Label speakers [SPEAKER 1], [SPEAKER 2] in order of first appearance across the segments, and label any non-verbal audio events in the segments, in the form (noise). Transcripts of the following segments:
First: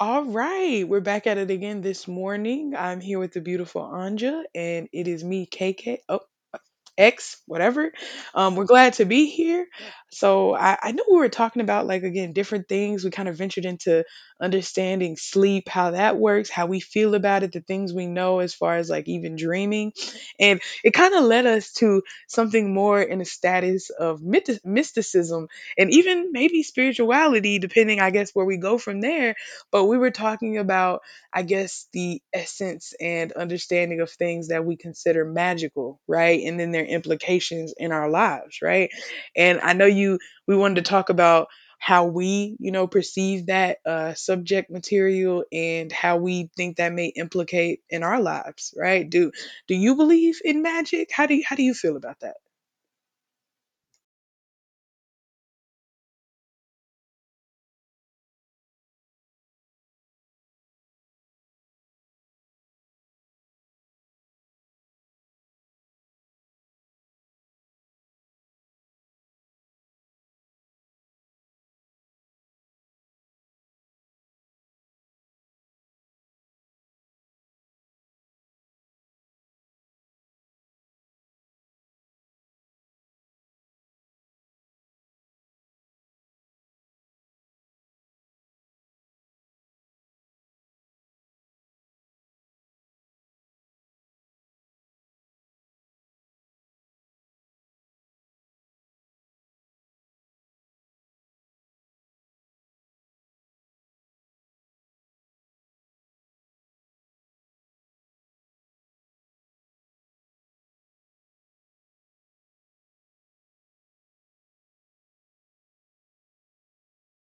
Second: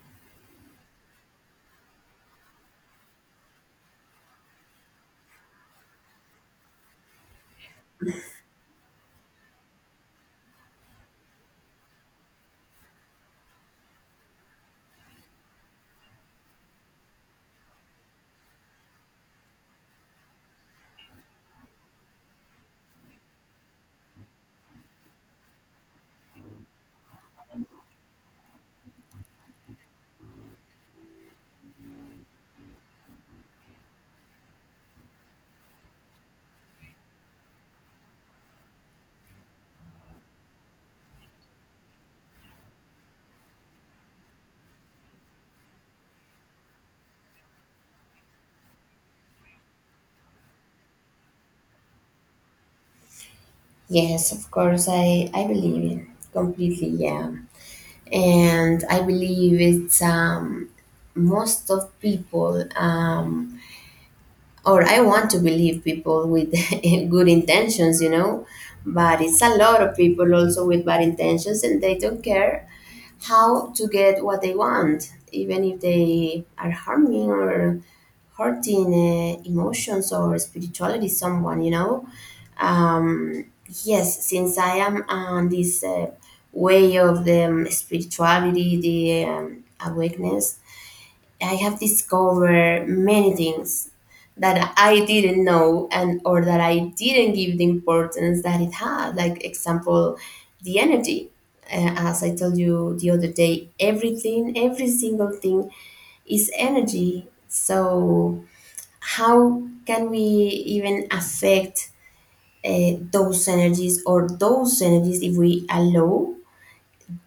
[SPEAKER 1] All right, we're back at it again this morning. I'm here with the beautiful Anja, and it is me, KK. Oh. X, whatever. We're glad to be here. So I know we were talking about like again different things. We kind of ventured into understanding sleep, how that works, how we feel about it, the things we know as far as like even dreaming, and it kind of led us to something more in a status of mysticism and even maybe spirituality, depending, I guess, where we go from there. But we were talking about, I guess, the essence and understanding of things that we consider magical, right? And then their implications in our lives, right? And we wanted to talk about how we, you know, perceive that subject material and how we think that may implicate in our lives, right? Do you believe in magic? How do you feel about that?
[SPEAKER 2] Yes, of course, I believe it completely, yeah. And I believe it's most of people, or I want to believe people with (laughs) good intentions, you know, but it's a lot of people also with bad intentions and they don't care how to get what they want, even if they are harming or hurting emotions or spirituality someone, you know um, yes, since I am on this way of the spirituality, the awakeness, I have discovered many things that I didn't know and or that I didn't give the importance that it had, like example, the energy. As I told you the other day, everything, every single thing is energy. So how can we even affect those energies, or those energies, if we allow,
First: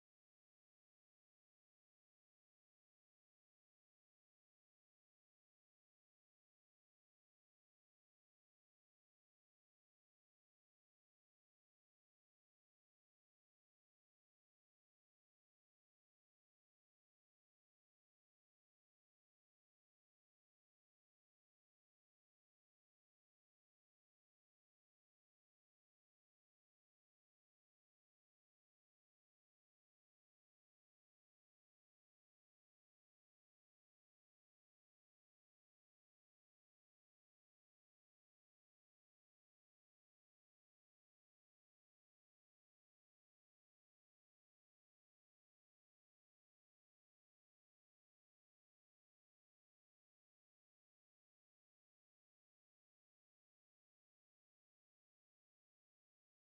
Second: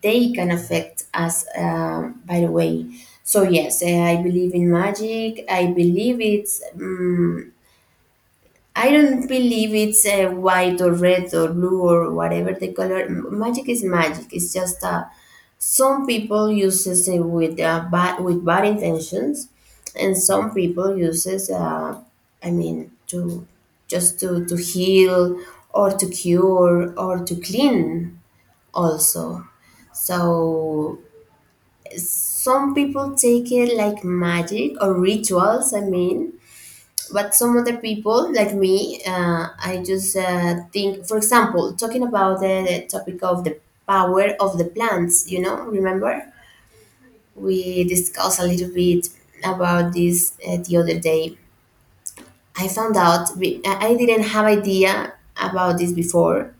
[SPEAKER 2] they can affect us by the way. So yes, I believe in magic. I believe it's I don't believe it's white or red or blue or whatever the color. Magic is magic. It's just a some people uses it with bad intentions, and some people uses I mean, to just to heal or to cure or to clean also. So some people take it like magic or rituals. I mean, but some other people like me, I just think. For example, talking about the topic of the power of the plants. You know, remember we discussed a little bit about this the other day. I found out I didn't have idea about this before,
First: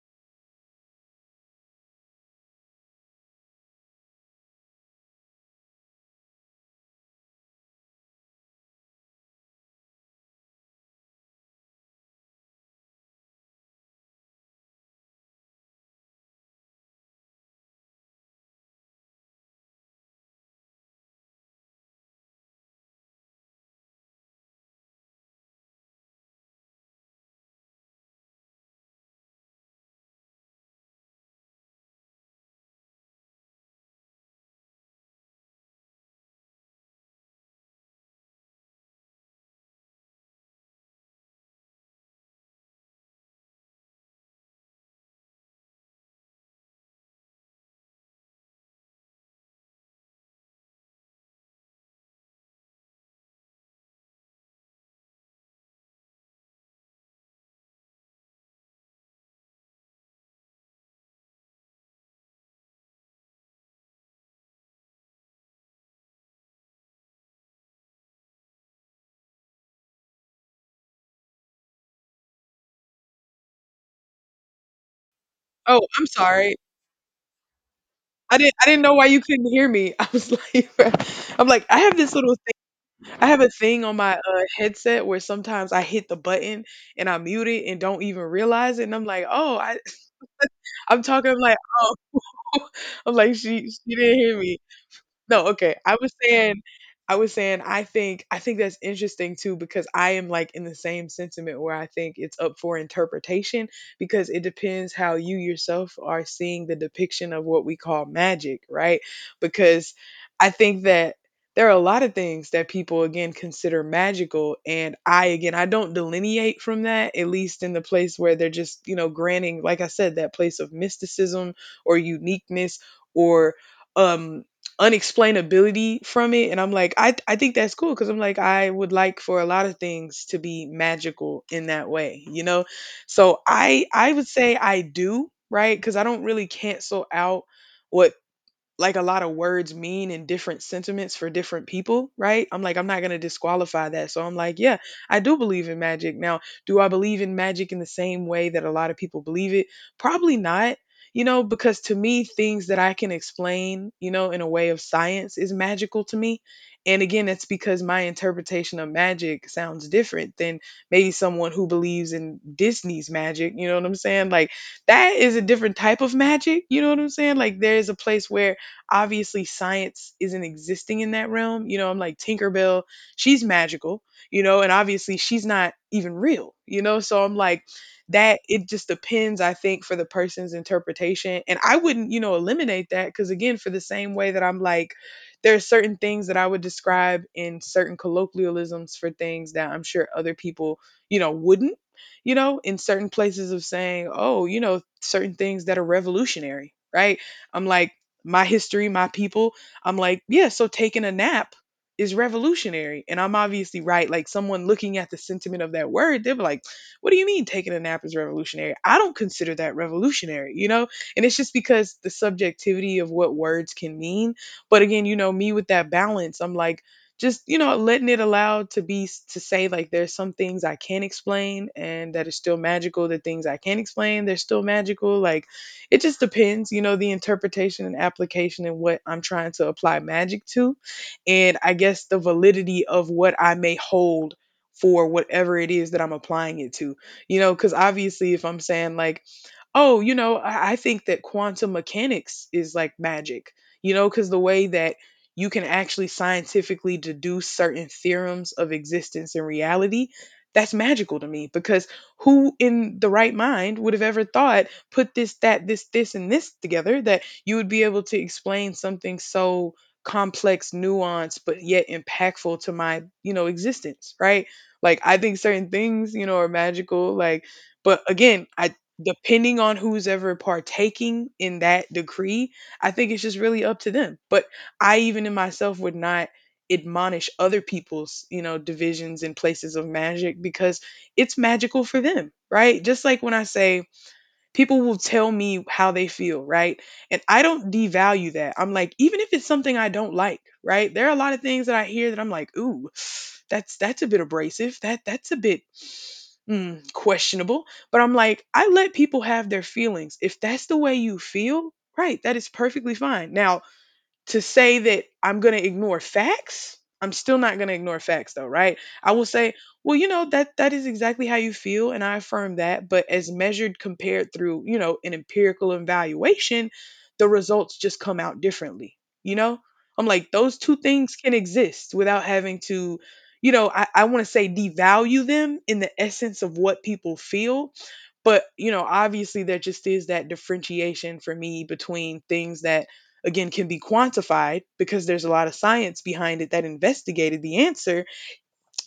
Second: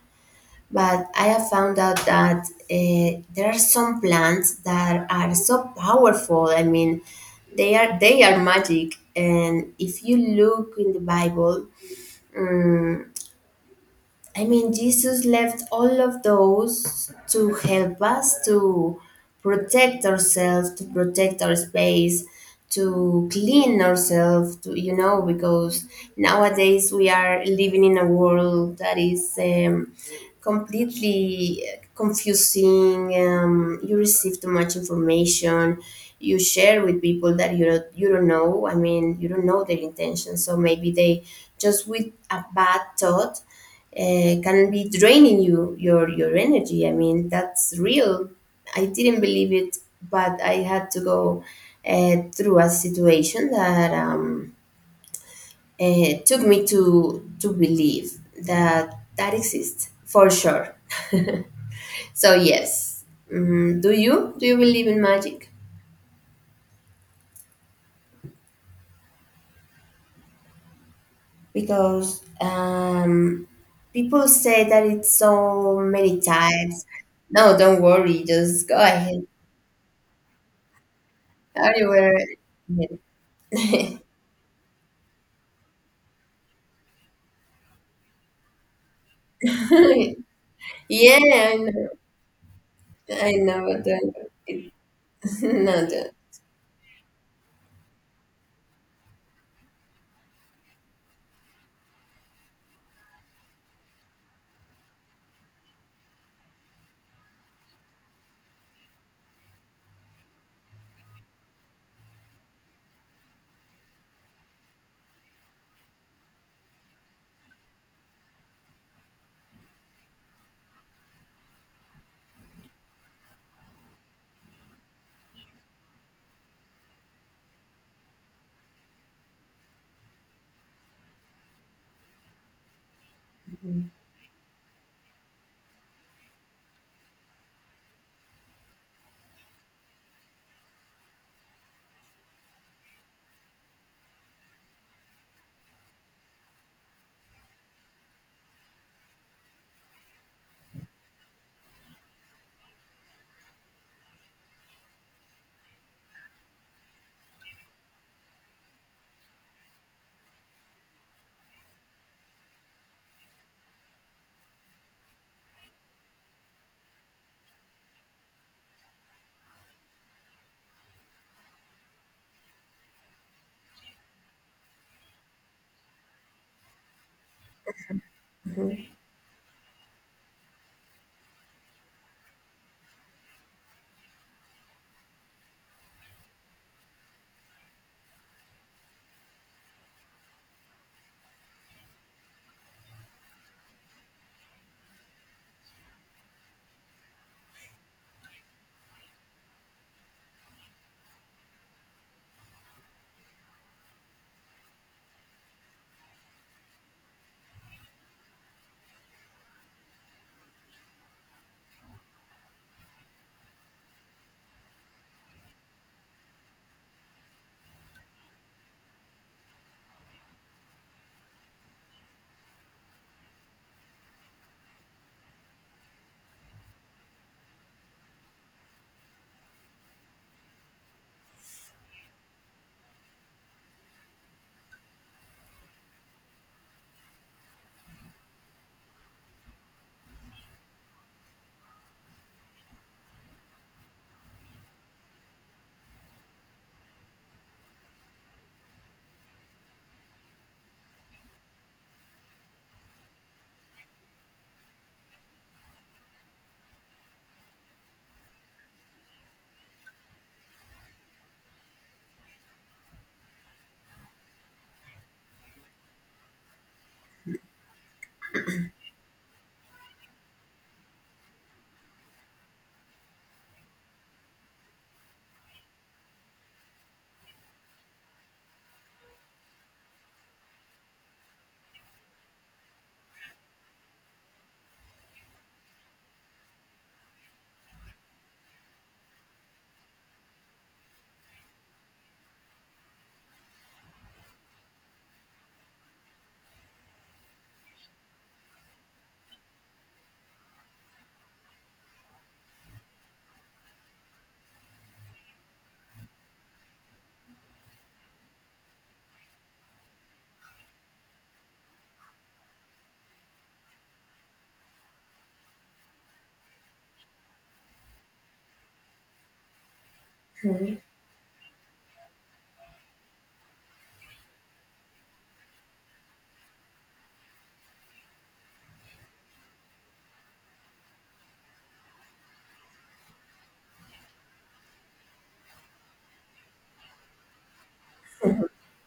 [SPEAKER 2] but I have found out that there are some plants that are so powerful. I mean, they are magic, and if you look in the Bible. mm, I mean, Jesus left all of those to help us to protect ourselves, to protect our space, to clean ourselves, to, you know, because nowadays we are living in a world that is completely confusing. You receive too much information. You share with people that you don't know. I mean, you don't know their intentions. So maybe they just with a bad thought can be draining your energy. I mean, that's real. I didn't believe it, but I had to go through a situation that took me to believe that that exists for sure. So yes. Do you do you believe in magic? Because people say that it's so
[SPEAKER 1] Oh, I'm
[SPEAKER 2] many
[SPEAKER 1] sorry.
[SPEAKER 2] types. No, don't worry,
[SPEAKER 1] I didn't I
[SPEAKER 2] just go
[SPEAKER 1] didn't know why you
[SPEAKER 2] ahead
[SPEAKER 1] couldn't hear me. (laughs) I was like bruh. I'm like, I have this
[SPEAKER 2] anywhere.
[SPEAKER 1] little thing. I have a thing on my
[SPEAKER 2] (laughs)
[SPEAKER 1] headset where sometimes I hit the button and I mute it and don't even realize it, and I'm like, "Oh, I
[SPEAKER 2] (laughs)
[SPEAKER 1] (laughs) I'm
[SPEAKER 2] Yeah,
[SPEAKER 1] talking," I'm like,
[SPEAKER 2] I know.
[SPEAKER 1] "Oh." (laughs) I'm
[SPEAKER 2] I
[SPEAKER 1] like, she
[SPEAKER 2] know. But,
[SPEAKER 1] she didn't hear me.
[SPEAKER 2] it- (laughs)
[SPEAKER 1] No, okay.
[SPEAKER 2] No, the-
[SPEAKER 1] I was saying, I think that's interesting too, because I am like in the same sentiment where I think it's up for interpretation because it depends how you yourself are seeing the depiction of what we call magic, right? Because I think that there are a lot of things that people again consider magical, and I, again, I don't delineate from that, at least in the place where they're just, you know, granting, like I said, that place of mysticism or uniqueness or um unexplainability from it. And I'm like, I think that's cool because I'm like, I would like for a lot of things to be magical in that way, you know. So i
[SPEAKER 2] Mhm.
[SPEAKER 1] i would say I do, right? Because I don't really cancel out what, like, a lot of words mean and different sentiments for different people, right? I'm like, I'm not going to disqualify that. So I'm like, yeah, I do believe in magic. Now, do I believe in magic in the same way that a lot of people believe it? Probably not, you know, because to me, things that I can explain, you know, in a way of science is magical to me. And again, that's because my interpretation of magic sounds different than maybe someone who believes in Disney's magic. You know what I'm saying? Like, that is a different type of magic. You know what I'm saying? Like, there is a place where obviously science isn't existing in that realm. You know, I'm like, Tinkerbell, she's magical, you know, and obviously she's not even real, you know? So I'm like, that it
[SPEAKER 2] Mhm.
[SPEAKER 1] just depends, I think, for the person's interpretation. And I wouldn't, you know, eliminate that, cuz again, for the same way that I'm like, there are certain things that I would describe in certain colloquialisms for things that I'm sure other people, you know, wouldn't, you know, in certain places of saying, "Oh, you know, certain things that are revolutionary." Right? I'm like, my history, my people. I'm like, yeah, so taking a nap is revolutionary. And I'm obviously right. Like, someone looking at the sentiment of that word, they'll be like, what do you mean taking a nap is revolutionary? I don't consider that revolutionary, you know? And it's just because the subjectivity of what words can mean. But again, you know, me with that balance, I'm like, just, you know, letting it allowed to be, to say like, there's some things I can not explain and that are still magical. The things I can not explain, they're still magical. Like, it just depends, you know, the interpretation and application and what I'm trying to apply magic to. And I guess the validity of what I may hold for whatever it is that I'm applying it to, you know, because obviously if I'm saying like, oh, you know, I think that quantum mechanics is like magic, you know, because the way that you can actually scientifically deduce certain theorems of existence and reality, that's magical to me because who in the right mind would have ever thought put this, that, this, and this together that you would be able to explain something so complex, nuanced, but yet impactful to my, you know, existence, right? Like, I think certain things, you know, are magical. Like, but again, I, depending on who's ever partaking in that decree, I think it's just really up to them. But I, even in myself, would not admonish other people's, you know, divisions and places of magic because it's magical for them, right? Just like when I say, people will tell me how they feel, right? And I don't devalue that. I'm like, even if it's something I don't like, right? There are a lot of things that I hear that I'm like, ooh, that's a bit abrasive. That's a bit questionable. But I'm like, I let people have their feelings. If that's the way you feel, right, that is perfectly fine. Now, to say that I'm going to ignore facts, I'm still not going to ignore facts though, right? I will say, well, you know, that is exactly how you feel and I affirm that, but as measured compared through, you know, an empirical evaluation, the results just come out differently. You know? I'm like, those two things can exist without having to, you know, I want to say devalue them in the essence of what people feel. But, you know, obviously there just is that differentiation for me between things that again can be quantified because there's a lot of science behind it that investigated the answer,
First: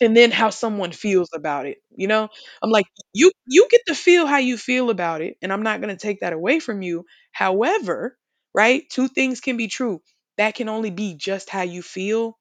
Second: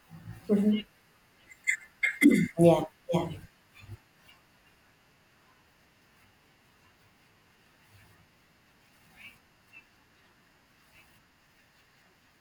[SPEAKER 1] and then how
[SPEAKER 2] Mhm.
[SPEAKER 1] someone feels about it, you know. I'm
[SPEAKER 2] Yeah,
[SPEAKER 1] like,
[SPEAKER 2] yeah.
[SPEAKER 1] you get to feel how you feel about it, and I'm not going to take that away from you. However, right, two things can be true, that can only be just how you feel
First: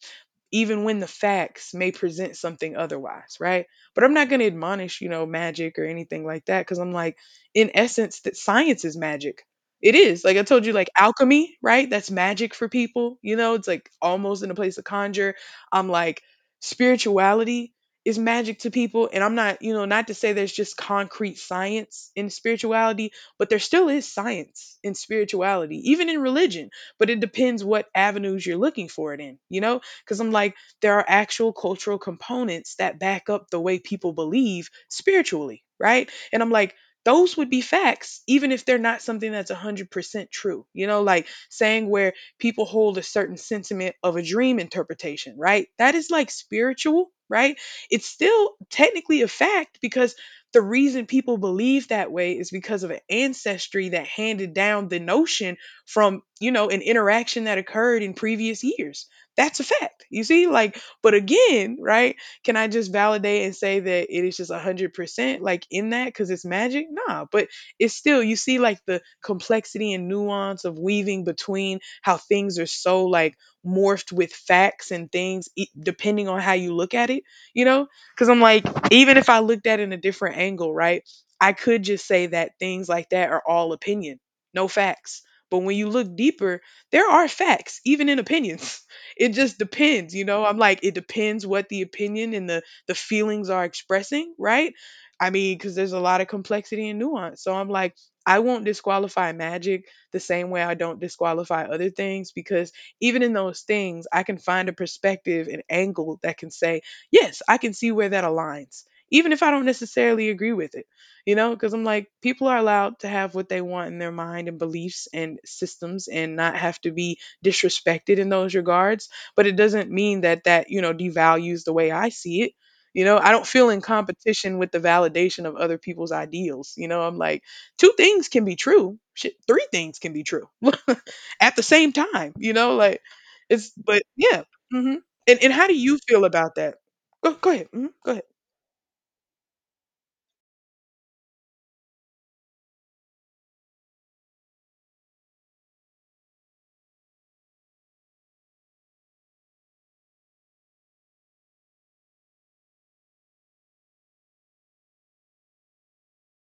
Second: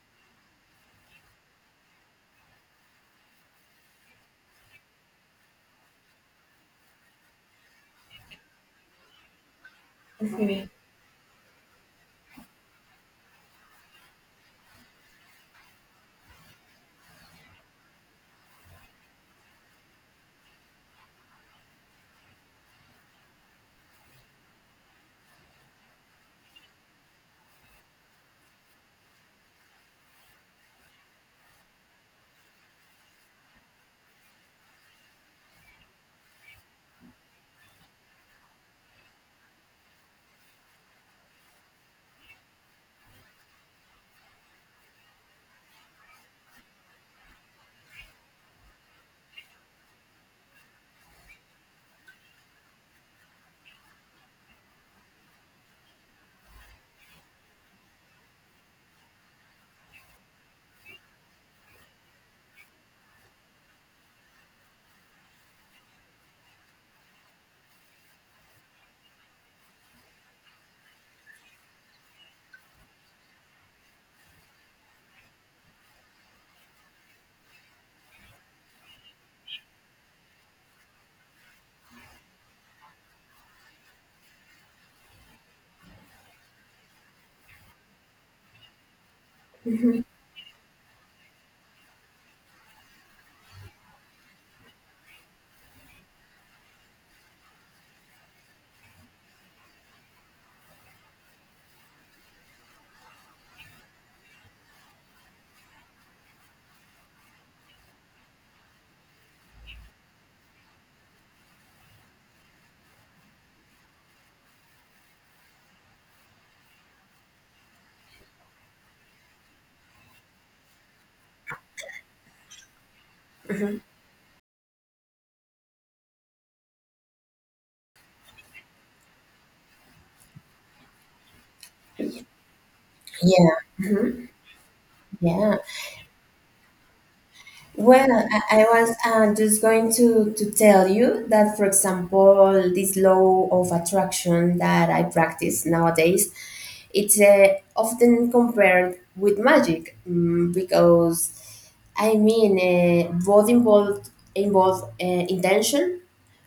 [SPEAKER 1] even when the facts may present something otherwise, right? But I'm not going to admonish, you know, magic or anything like that because I'm like, in essence, that science is magic. It is. Like I told
[SPEAKER 2] Mhm.
[SPEAKER 1] you, like alchemy, right? That's magic for people. You know, it's like almost in a place of conjure. I'm like, spirituality is magic to people. And I'm not, you know, not to say there's just concrete science in spirituality, but there still is science in spirituality, even in religion. But it depends what avenues you're looking for it in, you know? Because I'm like, there are actual cultural components that back up the way people believe spiritually, right? And I'm like, those would be facts, even if they're not something that's 100% true. You know, like saying where people hold a certain sentiment of a dream interpretation, right? That is like spiritual, right? It's still technically a fact because the reason people believe that way is because of an ancestry that handed down the notion from, you know, an interaction that occurred in previous years. That's a fact. You see, like, but again, right? Can I just validate and say that it is just 100% like in that because it's magic? Nah, but it's still, you see, like the complexity and nuance of weaving between how things are so like morphed with facts and things depending on how you look at it, you know? Because I'm like, even if I looked at it in a different angle, right? I could just say that things like that are all opinion, no facts. But when you look deeper, there are facts, even in opinions. (laughs) It just
[SPEAKER 2] Mhm.
[SPEAKER 1] depends, you know. I'm like, it depends what the opinion and the feelings are expressing, right? I mean, because there's a lot of complexity and nuance. So I'm like, I won't disqualify magic the same way I don't disqualify other things because even in those things, I can find a perspective and angle that can say, yes, I can see where that aligns, even if I don't necessarily agree with it, you know, because I'm like, people are allowed to have what they want in their mind and beliefs and systems and not have to be disrespected in those regards, but it doesn't mean that devalues the way I see it. I don't feel in
[SPEAKER 2] Mhm.
[SPEAKER 1] competition with the validation of other people's ideals, you know. I'm like, two things can be true, shit, three things can be true (laughs) at the same time, you know, like, it's, but
[SPEAKER 2] Yeah.
[SPEAKER 1] yeah. Hmm. And
[SPEAKER 2] Yeah.
[SPEAKER 1] how do you feel about that? Go, go ahead. Hmm,
[SPEAKER 2] Well,
[SPEAKER 1] go ahead.
[SPEAKER 2] I was just going to tell you that, for example, this law of attraction that I practice nowadays, it's often compared with magic, because, I mean, both involve intention,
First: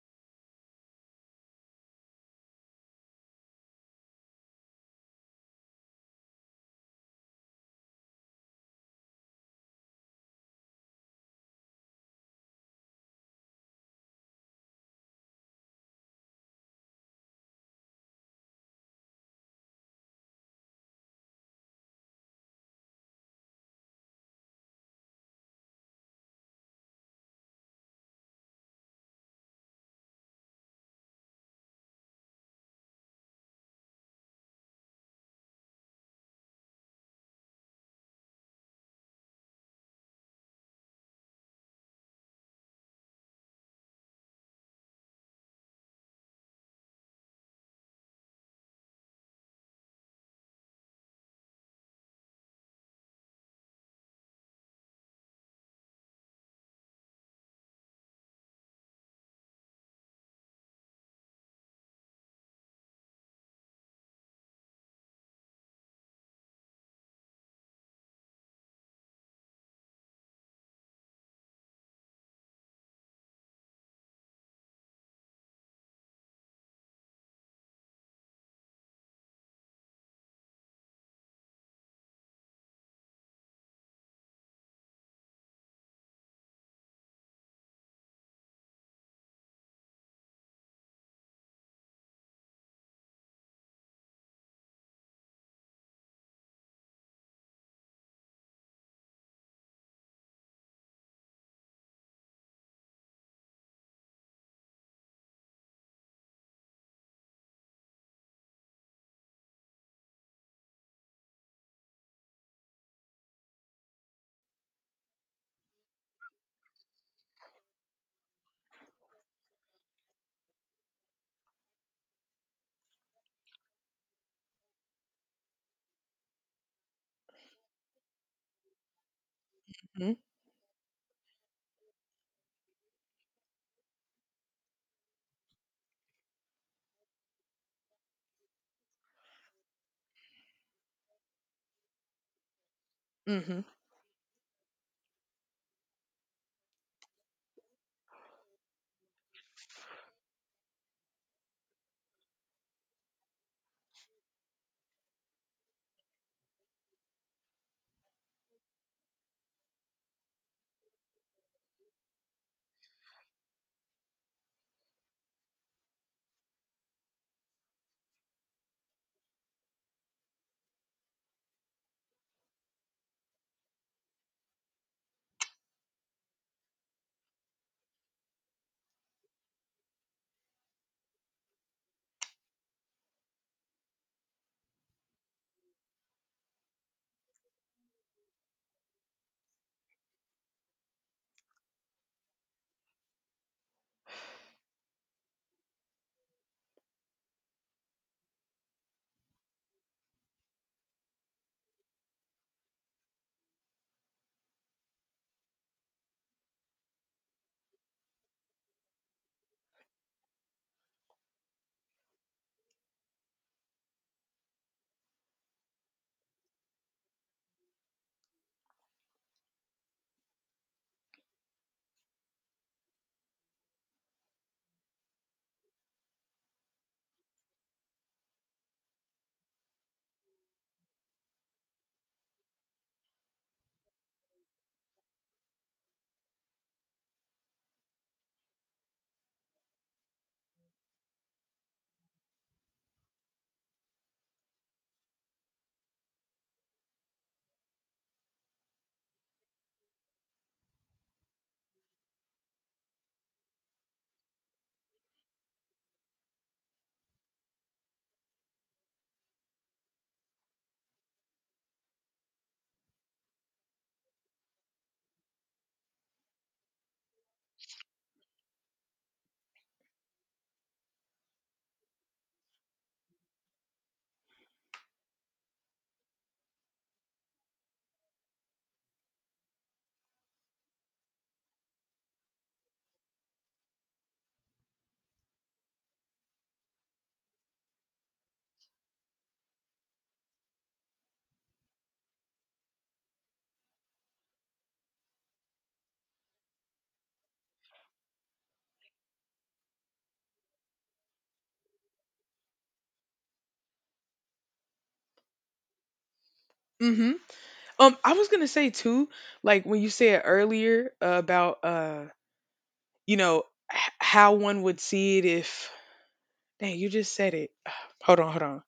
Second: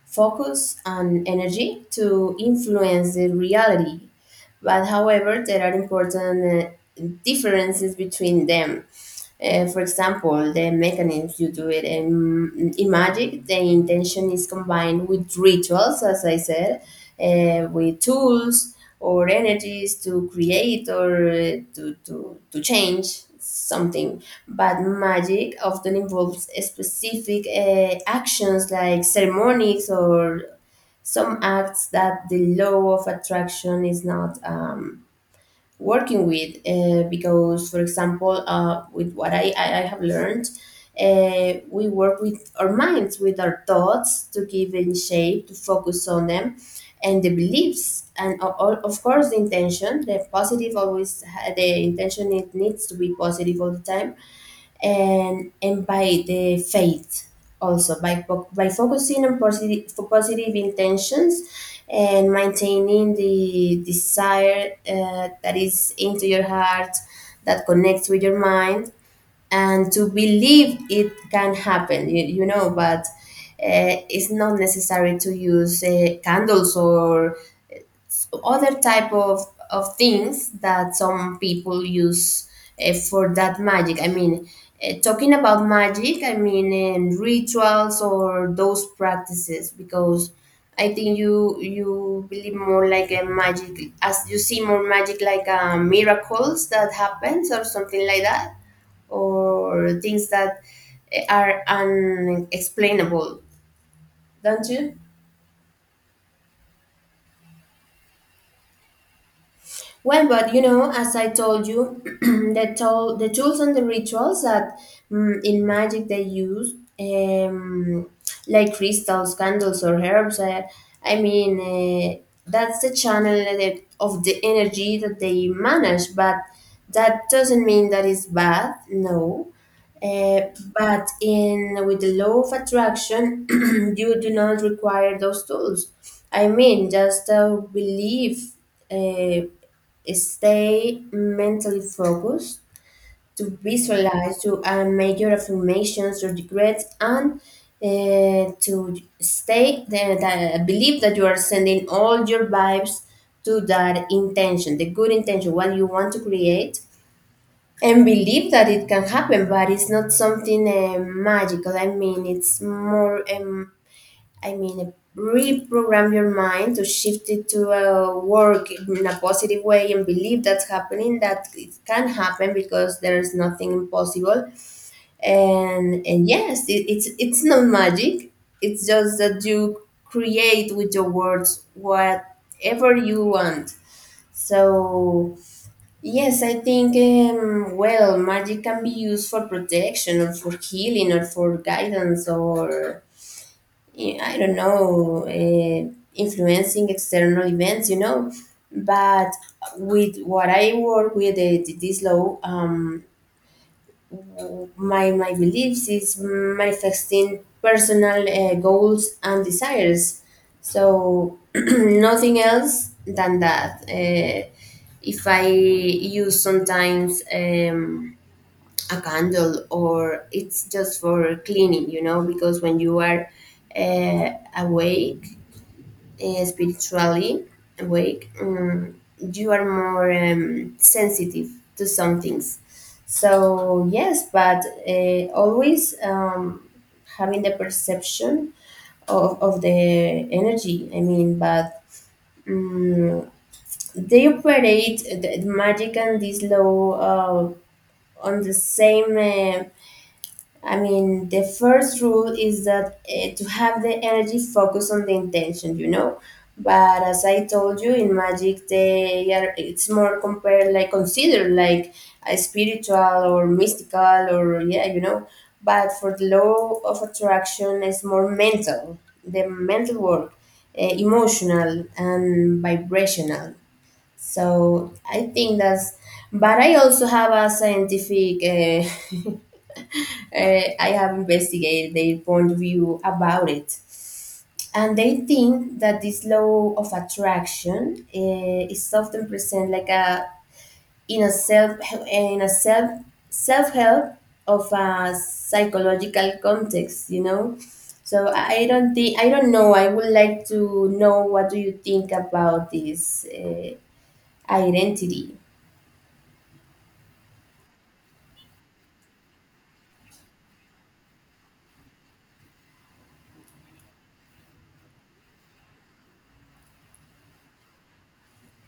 [SPEAKER 2] focus and energy to influence the reality. But however, there are important differences between them. For example, the mechanisms you do it in magic, the intention is combined with rituals, as I said, with tools or energies to create or to change something. But magic often involves specific actions like ceremonies or some acts that the law of attraction is not. Working with because for example with what I have learned, we work with our minds, with our thoughts, to give in shape, to focus on them and the beliefs, and of course the intention, the positive, the intention, it needs to be positive all the time, and by the faith, also by focusing on positive, for positive intentions, and maintaining the desire that is into your heart, that connects with your mind, and to believe it can happen, you know. But it's not necessary to use candles or other of things that some people use for that magic. I mean, talking about magic, I mean rituals or those practices, because I think you believe more like a magic, as you see more magic, like miracles that happens or something like that, or things that are unexplainable, don't you? Well, but you know, as I told you, (clears throat) the tool, the tools and the rituals that in magic they use, um, like crystals, candles, or herbs. I mean, that's the channel of the energy that they manage. But that doesn't mean that it's bad. No.
[SPEAKER 1] Hmm.
[SPEAKER 2] Uh, but in with the law of attraction, (clears throat) you do not require those tools. I mean, just a belief. Uh, Stay mentally focused, to
[SPEAKER 1] Hmm.
[SPEAKER 2] visualize, to make your affirmations, your regrets, and to stay the believe that you are sending all your vibes to that intention, the good intention, what you want to create, and believe that it can happen. But it's not something magical. I mean, it's more, I mean, reprogram your mind to shift it to work in a positive way and believe that's happening, that it can happen, because there's nothing impossible. And yes, it's not magic. It's just that you create with your words whatever you want. So yes, I think well, magic can be used for protection or for healing or for guidance or I don't know, influencing external events, you know. But with what I work with this law, my beliefs is manifesting personal goals and desires. So (clears throat) nothing else than that. If I use sometimes. A candle, or it's just for cleaning, you know, because when you are uh, awake, spiritually awake, you are more sensitive to some things. So, yes, but always having the perception of the energy, I mean, but um, they operate the magic and this law on the same. I mean, the first rule is that to have the energy focus on the intention, you know. But as I told you, in magic, they are it's more compared, like considered like a spiritual or mystical, or yeah, you know. But for the law of attraction, it's more mental, the mental work, emotional and vibrational. So I think that's. But I also have a scientific, I have investigated their point of view about it. And they think that this law of attraction is often present like a in a self in a self self help of a psychological context, you know. So I don't know. I would like to know what do you think about this identity.
[SPEAKER 1] Hmm. I was gonna say too, like when you said earlier about you know, how one would see it if, dang, you just said it. (sighs) Hold on, hold on.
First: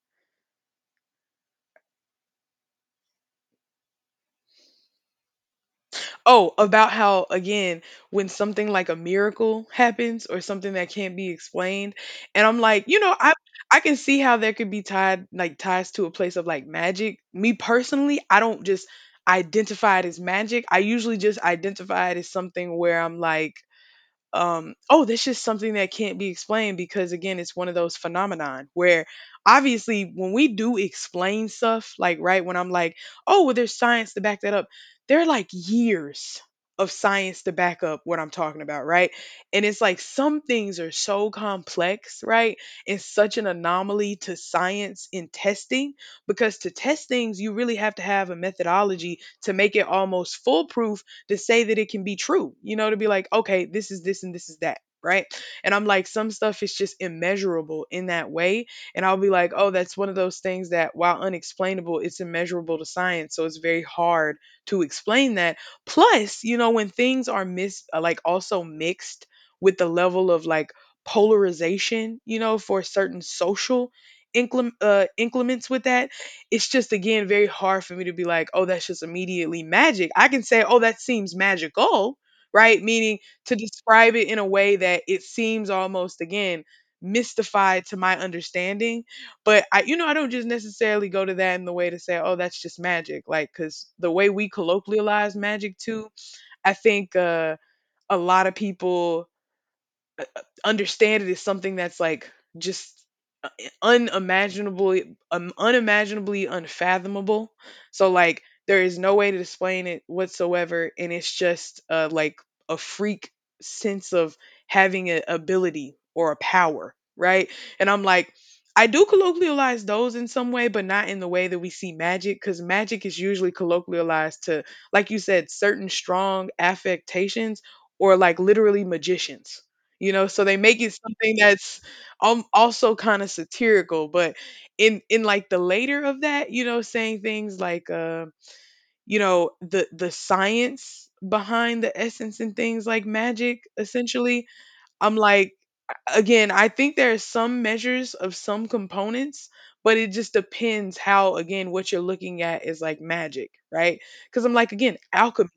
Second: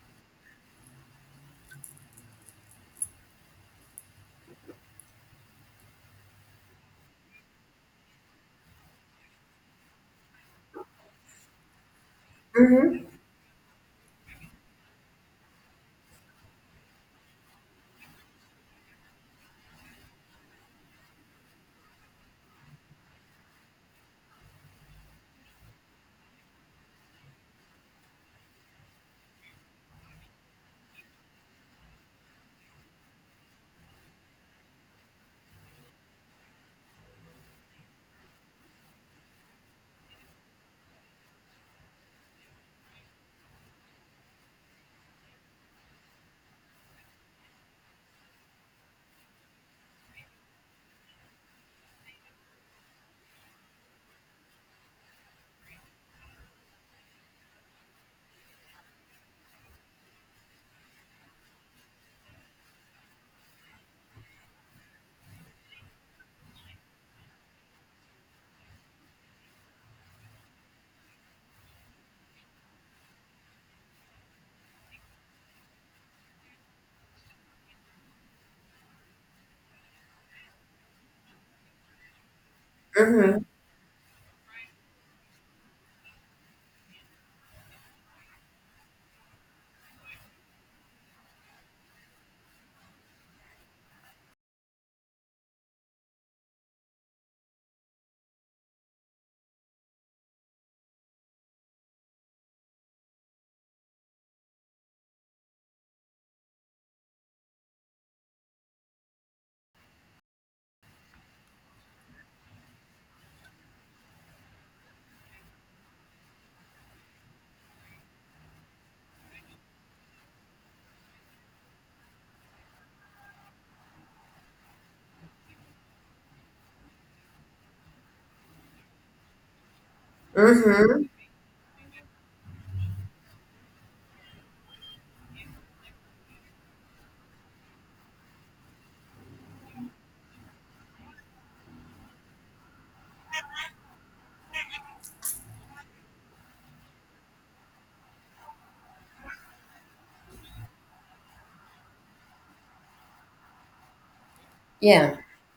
[SPEAKER 1] Oh, about how, again, when something like a miracle happens or something that can't be explained, and I'm like, you
[SPEAKER 2] Mm-hmm.
[SPEAKER 1] know, I can see how there could be tied like ties to a place of like magic. Me personally, I don't just identify it as magic. I usually just identify it as something where I'm like, oh, that's just something that can't be explained because, again, it's one of those phenomenon where obviously when we do explain stuff like, right, when I'm like, oh, well, there's science to back that up, there are like years of science to back up what I'm talking about, right? And it's like some things are so complex, right? And such an anomaly to science in testing, because to test things you really have to have a methodology to make it almost foolproof, to say that it can be true, you know, to be like, okay, this is this and this is that. Right. And I'm like, some stuff is just immeasurable in that way. And I'll be like, oh, that's one of those things that while unexplainable, it's immeasurable to science. So it's very hard to explain that. Plus, you know, when things are mis like also mixed with the level of like polarization, you know, for certain social inclements with that, it's just, again, very hard for me to be like, oh, that's just immediately magic. I can say, oh, that seems magical, right? Meaning
[SPEAKER 2] Mm-hmm.
[SPEAKER 1] to describe it in a way that it seems almost, again, mystified to my understanding. But I, you know, I don't just necessarily go to that in the way to say, oh, that's just magic. Like, because the way we colloquialize magic too, I think a lot of people understand it is something that's like just, uh, unimaginably unfathomable, so like there is no way to explain it whatsoever, and it's just, like a freak sense of having an ability or a power, right? And I'm like, I do colloquialize those in some way, but not in the way that we see magic, because magic is usually colloquialized to, like you said, certain strong affectations, or like literally magicians, you know, so they make it
[SPEAKER 2] Mm-hmm.
[SPEAKER 1] something that's also kind of satirical, but in like the later of that, you know, saying things like you know, the science behind the essence and things like magic essentially. I'm like, again, I think there are some measures of some components, but it just depends how, again, what you're looking at is like magic, right? Because I'm like, again,
[SPEAKER 2] Yeah.
[SPEAKER 1] alchemy.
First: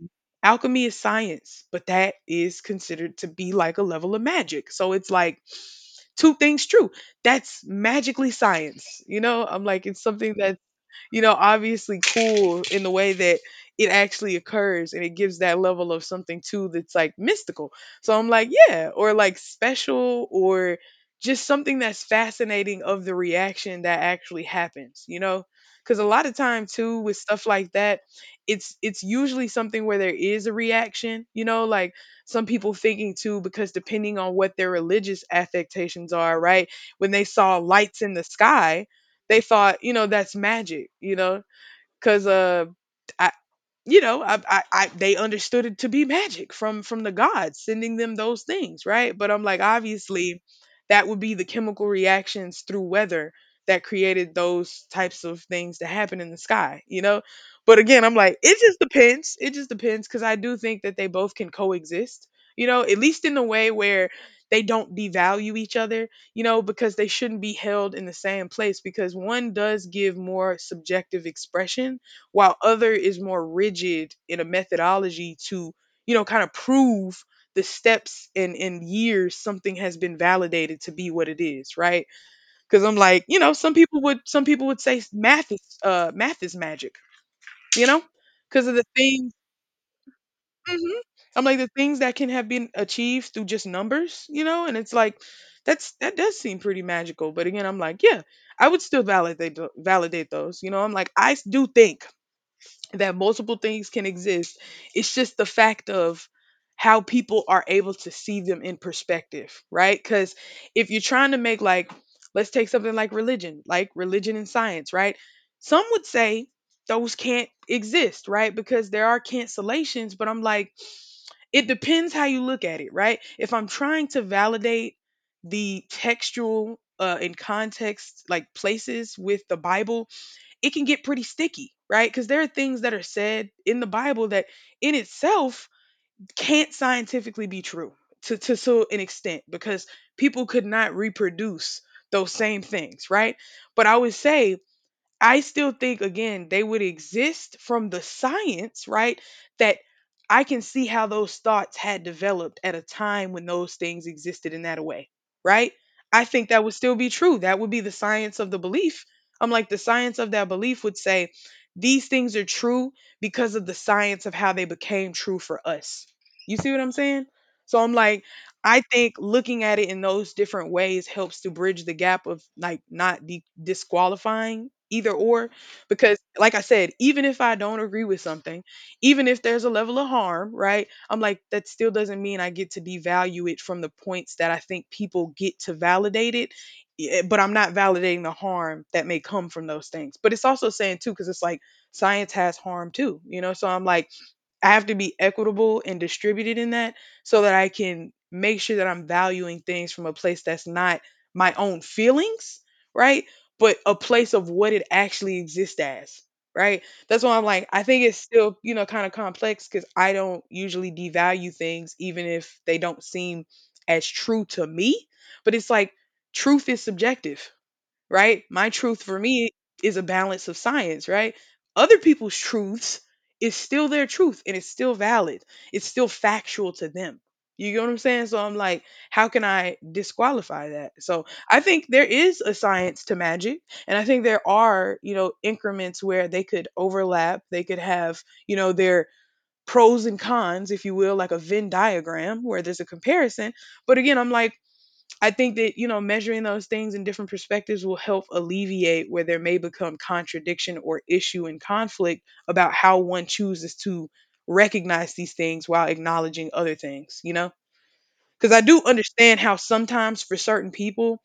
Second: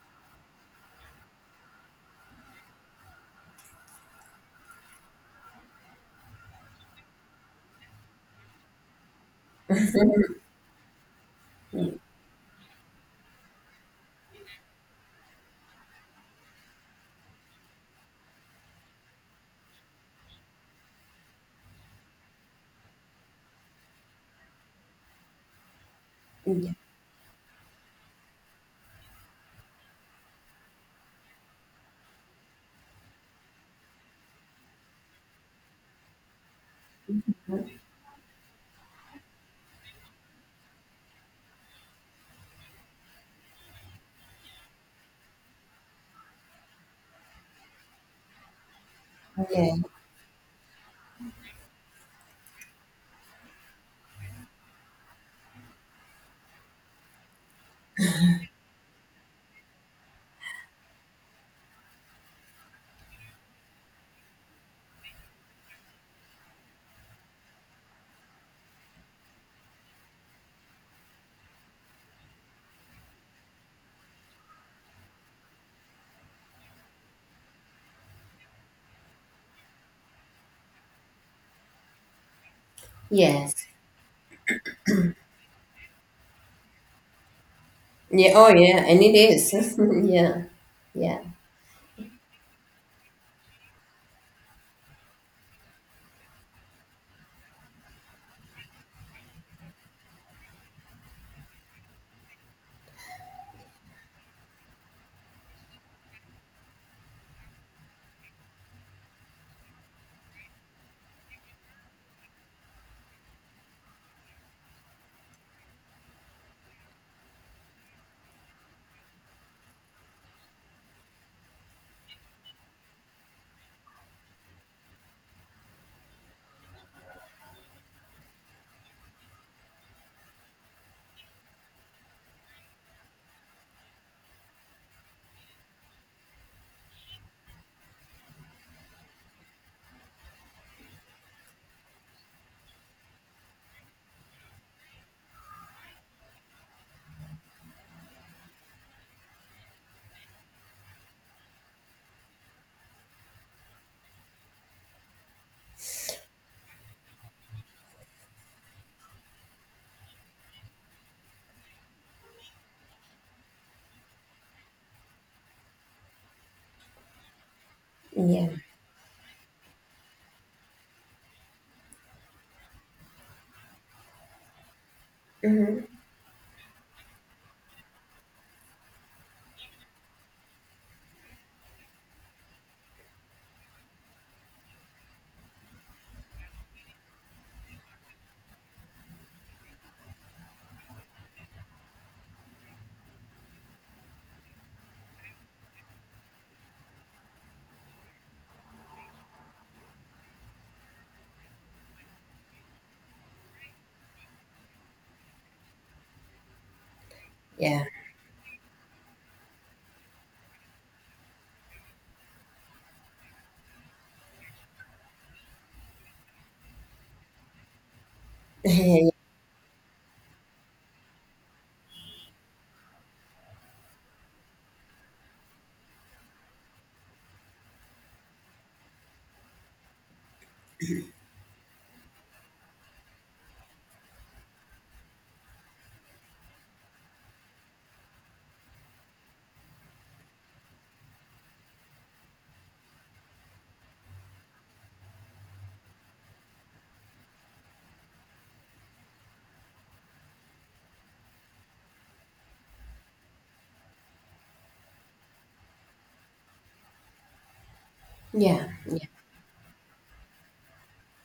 [SPEAKER 1] Alchemy is science, but that is considered to be like a level of magic. So it's like two things true. That's magically science. You know, I'm like, it's something that, you know, obviously cool in the way that it actually occurs, and it gives that level of something too that's like mystical. So I'm like, yeah, or like special, or just something that's fascinating of the reaction that actually happens, you know? Cuz a lot of time
[SPEAKER 2] Yeah.
[SPEAKER 1] too with stuff like that, it's usually something where there is a reaction, you know, like some people thinking too, because depending on what their religious affectations are, right? When they saw lights in the sky, they thought, you know, that's magic, you know, because I, you know, they understood it to be magic from the gods sending them those things, right? But I'm like,
[SPEAKER 2] Yeah.
[SPEAKER 1] obviously, that would be the chemical reactions through weather that created those types of things to happen in the sky, you know. But again, I'm like, it just depends. It just depends, because I do think that they both can coexist, you know, at least in the way where they don't devalue each other, you know, because they shouldn't be held in the same place, because one does give more subjective expression, while other is more rigid in a methodology to, you know, kind of prove the steps, and in years something has been validated to be what it is, right? Because I'm like, you know,
[SPEAKER 2] Yes.
[SPEAKER 1] some people would say math is magic, you know,
[SPEAKER 2] Yeah. Oh,
[SPEAKER 1] because of
[SPEAKER 2] yeah.
[SPEAKER 1] the
[SPEAKER 2] And it
[SPEAKER 1] things.
[SPEAKER 2] is. (laughs) Yeah.
[SPEAKER 1] Hmm.
[SPEAKER 2] Yeah.
[SPEAKER 1] I'm like, the things that can have been achieved through just numbers, you know, and it's like that's, that does seem pretty magical, but again, I'm like, yeah, I would still validate validate those, you know. I'm like, I am like I do think that multiple things can exist. It's just the fact of how people are able to see them in perspective, right? Because if you're trying to make, like, let's take something like religion and science, right? Some would say those can't exist, right? Because there are cancellations, but I'm like, it depends how you look at it, right? If I'm trying to validate the textual and context, like places with the Bible, it can get pretty sticky, right? Because there are things that are said in the Bible that in itself can't scientifically be true to so an extent, because people could not reproduce those same things, right? But I would say I still think, again, they would exist from the science, right? That I can see how those thoughts had developed at a time when those things existed in that way, right? I think that would still be true. That would be the science of the belief. I'm like, the science of that belief would say these things are true because of the science of how they became true for us. You see what I'm saying? So I'm like,
[SPEAKER 2] Yeah.
[SPEAKER 1] I think looking at it in those different ways helps to bridge the gap of like not disqualifying either or,
[SPEAKER 2] Hmm.
[SPEAKER 1] because like I said, even if I don't agree with something, even if there's a level of harm, right, I'm like, that still doesn't mean I get to devalue it from the points that I think people get to validate it. Eh, but I'm not validating the harm that may come from those things, but it's also saying too, cuz it's like, science has harm too, you know, so I'm like, I have to be equitable and distributed in that, so that I can make sure that I'm valuing things from a place that's not my own feelings, right? But a place of what it actually exists as, right? That's why I'm like, I
[SPEAKER 2] Yeah.
[SPEAKER 1] think it's still, you know, kind of complex, because I don't usually devalue things even if they don't seem as true to me. But it's like, truth is subjective, right? My
[SPEAKER 2] (laughs)
[SPEAKER 1] truth
[SPEAKER 2] Yeah.
[SPEAKER 1] for me is a balance of science, right? Other people's truths is still their truth and it's still valid. It's still factual to them. You get what I'm saying? So I'm like, how can I disqualify that? So I think there is a science to magic. And I think there are, you know, increments where they could overlap. They could have, you know, their pros and cons, if you will, like a Venn diagram where there's a comparison. But again, I'm like, I think that, you know, measuring those things in different perspectives will help alleviate where there may become contradiction or issue and conflict about how one chooses to recognize these things while acknowledging other things, you know? Because I
[SPEAKER 2] Yeah.
[SPEAKER 1] do understand how sometimes for certain people,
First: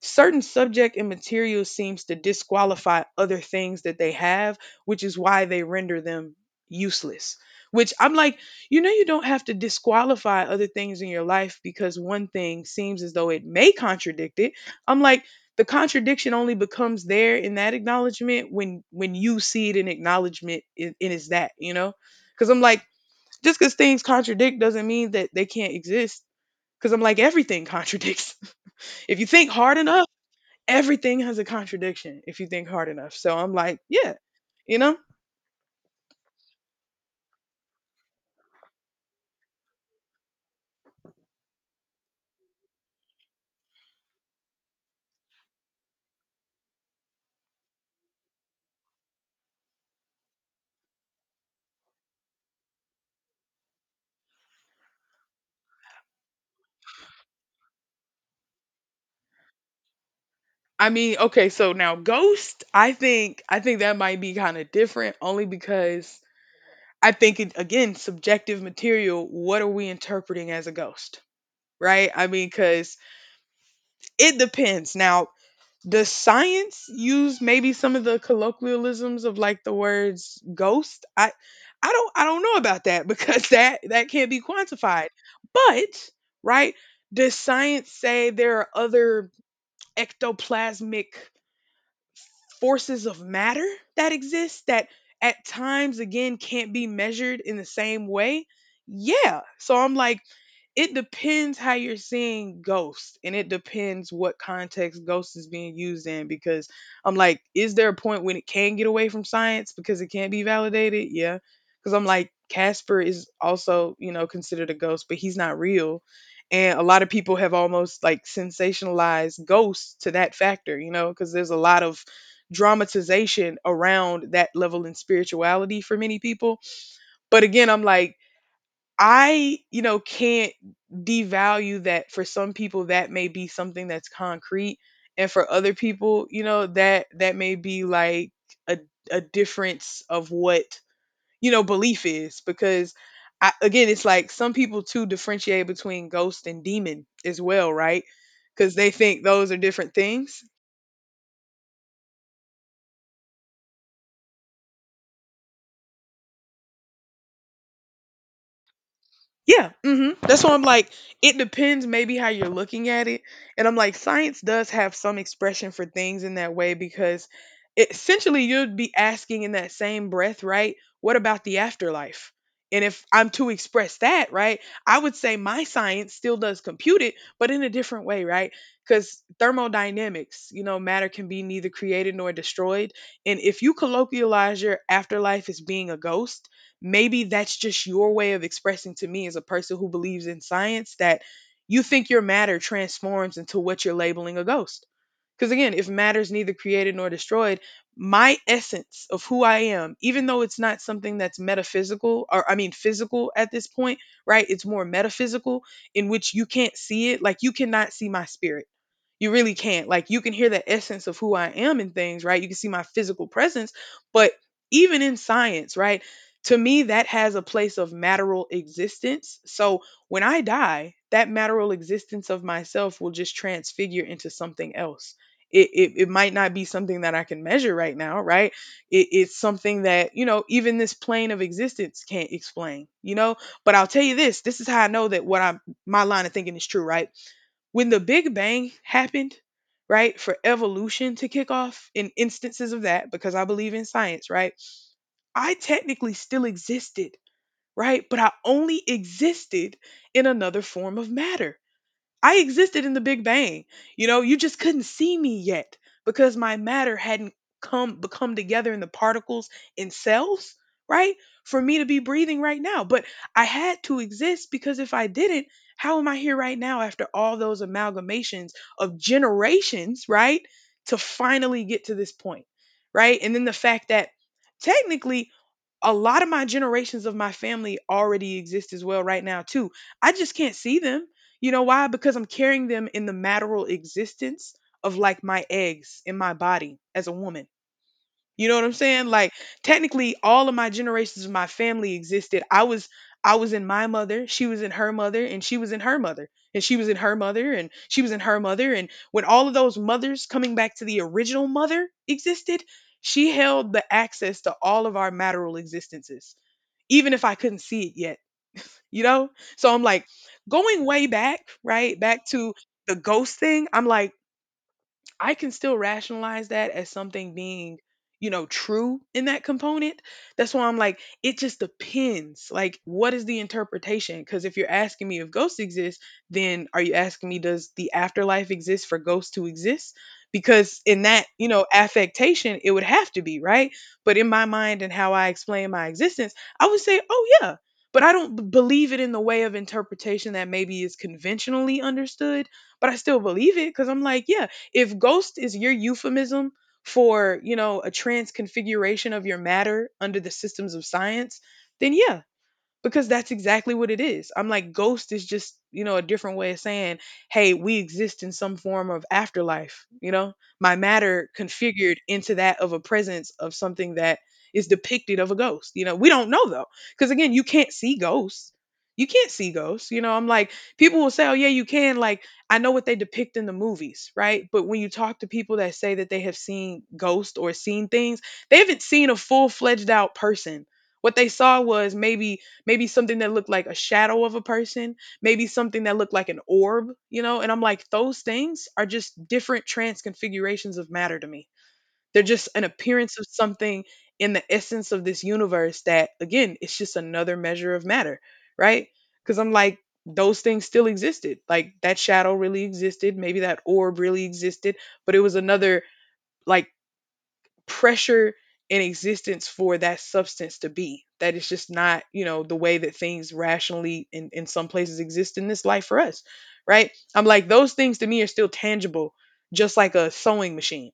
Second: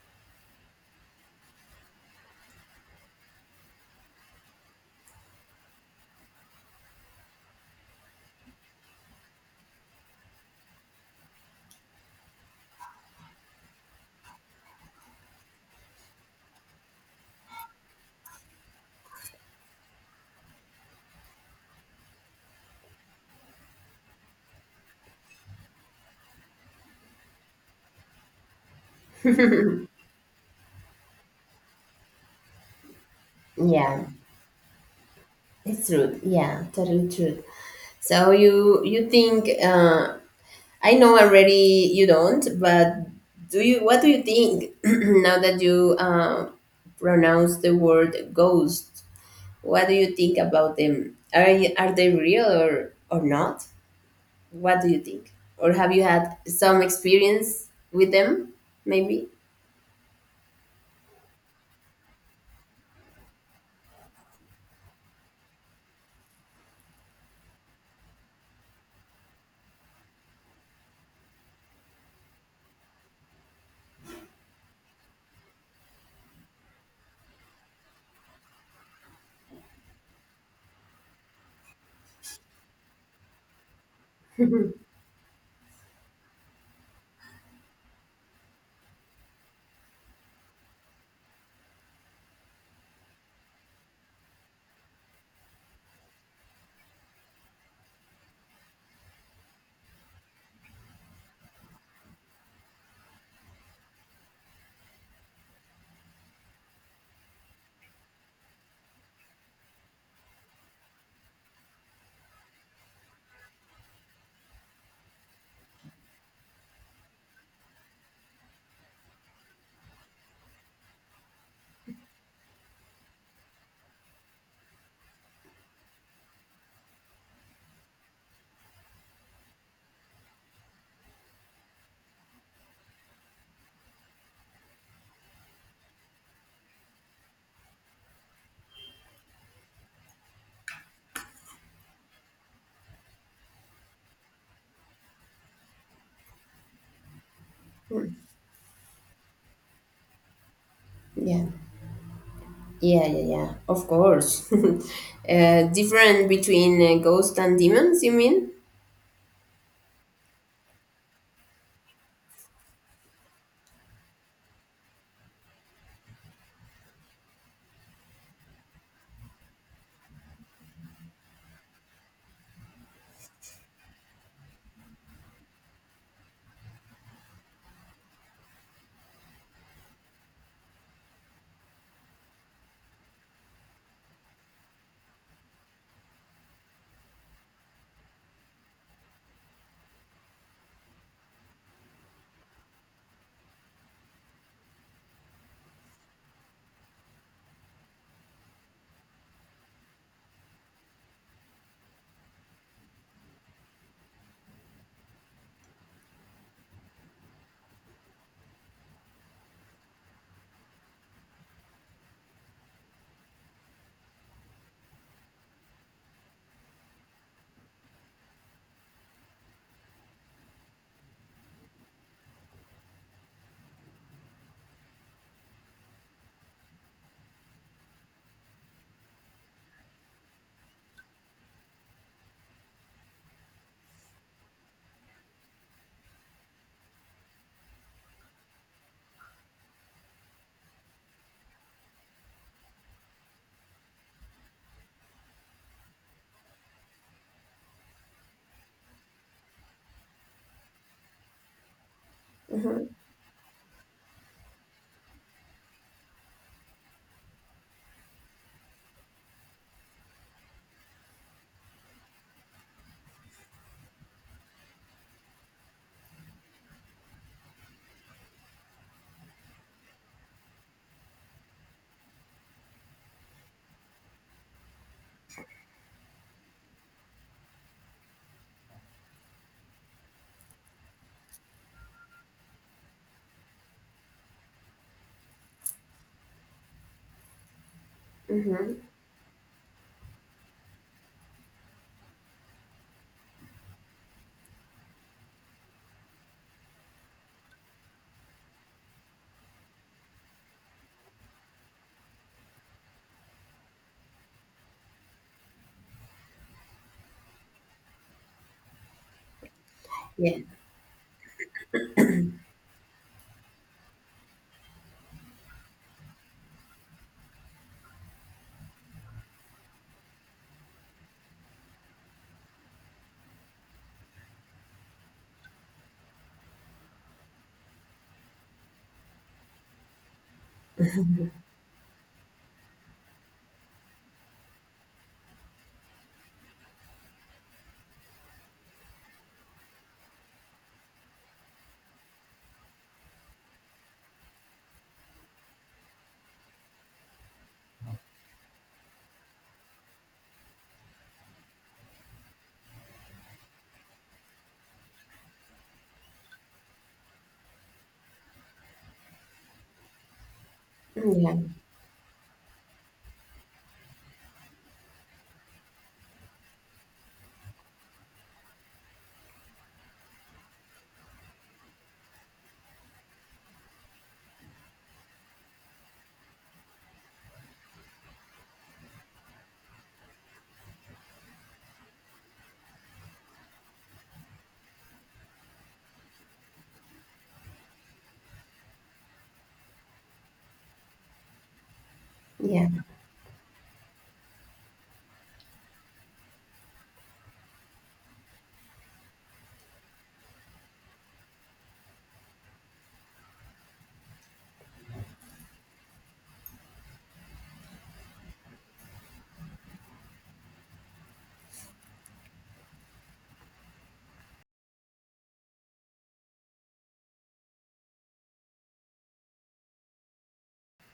[SPEAKER 1] certain subject and material seems to disqualify other things that they have, which is why they render them useless. Which I'm like, you know, you don't have to disqualify other things in your life because one thing seems as though it may contradict it. I'm like, the contradiction only becomes there in that acknowledgement when you see it in acknowledgement and it's that, you know? Because I'm like, just because things contradict doesn't mean that they can't exist. Because I'm like, everything contradicts. (laughs) If you think hard enough, everything has a contradiction if you think hard enough. So I'm like,
[SPEAKER 2] Yeah.
[SPEAKER 1] yeah, you know?
[SPEAKER 2] It's true. Yeah. Totally true. So you think I know already you don't, but do you? What do you think (clears throat) now that you pronounce the word ghost? What do you think about them? Are they real or not? What do you think? Or have you had some experience with them? Maybe.
[SPEAKER 1] I mean, okay, so now ghost, I think that might be kind of different only because I think it, again, subjective material, what are we interpreting as a ghost? Right? I mean, cuz it depends. Now, does science use maybe some of the colloquialisms of like the words ghost? I don't know about that, because (laughs) that can't be quantified. But, right, does science say there are other ectoplasmic forces of matter that exist that at times, again, can't be measured in the same way? Yeah. So I'm like, it depends how you're seeing ghosts, and it depends what context ghosts is being used in. Because I'm like, is there a point when it can get away from science because it can't be validated? Yeah, because I'm like, Casper is also, you know, considered a ghost, but he's not real. And a lot of people have almost like sensationalized ghosts to that factor, you know, because there's a lot of dramatization around that level in spirituality for many people. But again, I'm like, I, you know, can't devalue that. For some people that may be something that's concrete, and for other people, you know, that that may be like a a difference of what, you know, belief is. Because I, again, it's like some people too differentiate between ghost and demon as well, right? Cuz they think those are different things.
[SPEAKER 2] Yeah, yeah, yeah, yeah. Of course. (laughs) Different between ghosts and demons, you mean?
[SPEAKER 1] Yeah, mhm. That's why I'm like, it depends maybe how you're looking at it. And I'm like, science does have some expression for things in that way, because it, essentially you'd be asking in that same breath, right? What about the afterlife? And if I'm to express that, right, I would say my science still does compute it, but in a different way, right? Because thermodynamics, you know, matter can be neither created nor destroyed. And if you colloquialize your afterlife as being a ghost, maybe that's just your way of expressing to me as a person who believes in science that you think your matter transforms into what you're labeling a ghost. Because again, if matter is neither created nor destroyed, my essence of who I am, even though it's not something that's metaphysical, or I mean physical at this point, right? It's more metaphysical in which you can't see it. Like you cannot see my spirit, you really can't. Like you can hear the essence of who I am in things, right? You can see my physical presence, but even in science, right? To me, that has a place of matteral existence. So when I die, that matteral existence of myself will just transfigure into something else. It might not be something that I can measure right now, right? It's something that, you know, even this plane of existence can't explain, you know? But I'll tell you this, this is how I know that what I'm, my line of thinking is true, right? When the Big Bang happened, right, for evolution to kick off in instances of that, because I believe in science, right, I technically still existed, right, but I only existed in another form of matter. I existed
[SPEAKER 2] Mm-hmm.
[SPEAKER 1] in the Big Bang. You know, you just couldn't see me yet because my matter hadn't come become together in the particles in cells, right? For me to be breathing right now. But I had to exist, because if I didn't, how am I here right now after all those amalgamations of generations, right? To finally get to this point, right? And then the fact that technically a lot of my generations of my family already exist as well right now too. I just can't see them. You know why? Because I'm carrying them in the maternal existence of like my eggs in my body as a woman. You know what I'm
[SPEAKER 2] Mm-hmm.
[SPEAKER 1] saying? Like technically all of my generations of my family existed. I was in my mother, she was in her mother, and she was in her mother, and she was in her mother, and she was in her mother, and when all of those mothers coming back to the original mother existed, she held the access to all of our maternal existences, even if I couldn't see it yet, you know? So I'm like,
[SPEAKER 2] Yeah,
[SPEAKER 1] going way back, right? Back to the ghost thing. I'm like, I can still rationalize that as something being, you know, true in that component. That's why I'm like, it just depends. Like, what is the interpretation? Because if you're asking me if ghosts exist, then are you asking me, does the afterlife exist for ghosts to exist? Because in that, you know, affectation, it would have to be, right? But in my mind and how I explain my existence, I would say, oh, yeah. But I don't believe it in the way of interpretation that maybe is conventionally understood, but I still believe it because I'm like, yeah, if ghost is your euphemism for, you know, a transconfiguration of your matter under the systems of science, then yeah, because that's exactly what it is. I'm like, ghost is just, you know, a different way of saying, hey, we exist in some form of afterlife, you know? My matter
[SPEAKER 2] yeah,
[SPEAKER 1] configured into that of a presence of something that is depicted of a ghost. You know, we don't know though. Because again, you can't see ghosts. You can't see ghosts. You know, I'm like, people will say, oh, yeah, you can. Like, I know what they depict in the movies, right? But when you talk to people that say that they have seen ghosts or seen things, they haven't seen a full fledged out person. What they saw was maybe something that looked like a shadow of a person, maybe something that looked like an orb, you know? And I'm like, those things are just different transconfigurations of matter to me. They're just an
[SPEAKER 2] yeah,
[SPEAKER 1] appearance of something in the essence of this universe that, again, it's just another measure of matter, right? Because I'm like, those things still existed. Like that shadow really existed. Maybe that orb really existed, but it was another like pressure in existence for that substance to be. That is just not, you know, the way that things rationally in some places exist in this life for us, right? I'm like, those things to me are still tangible, just like a sewing machine,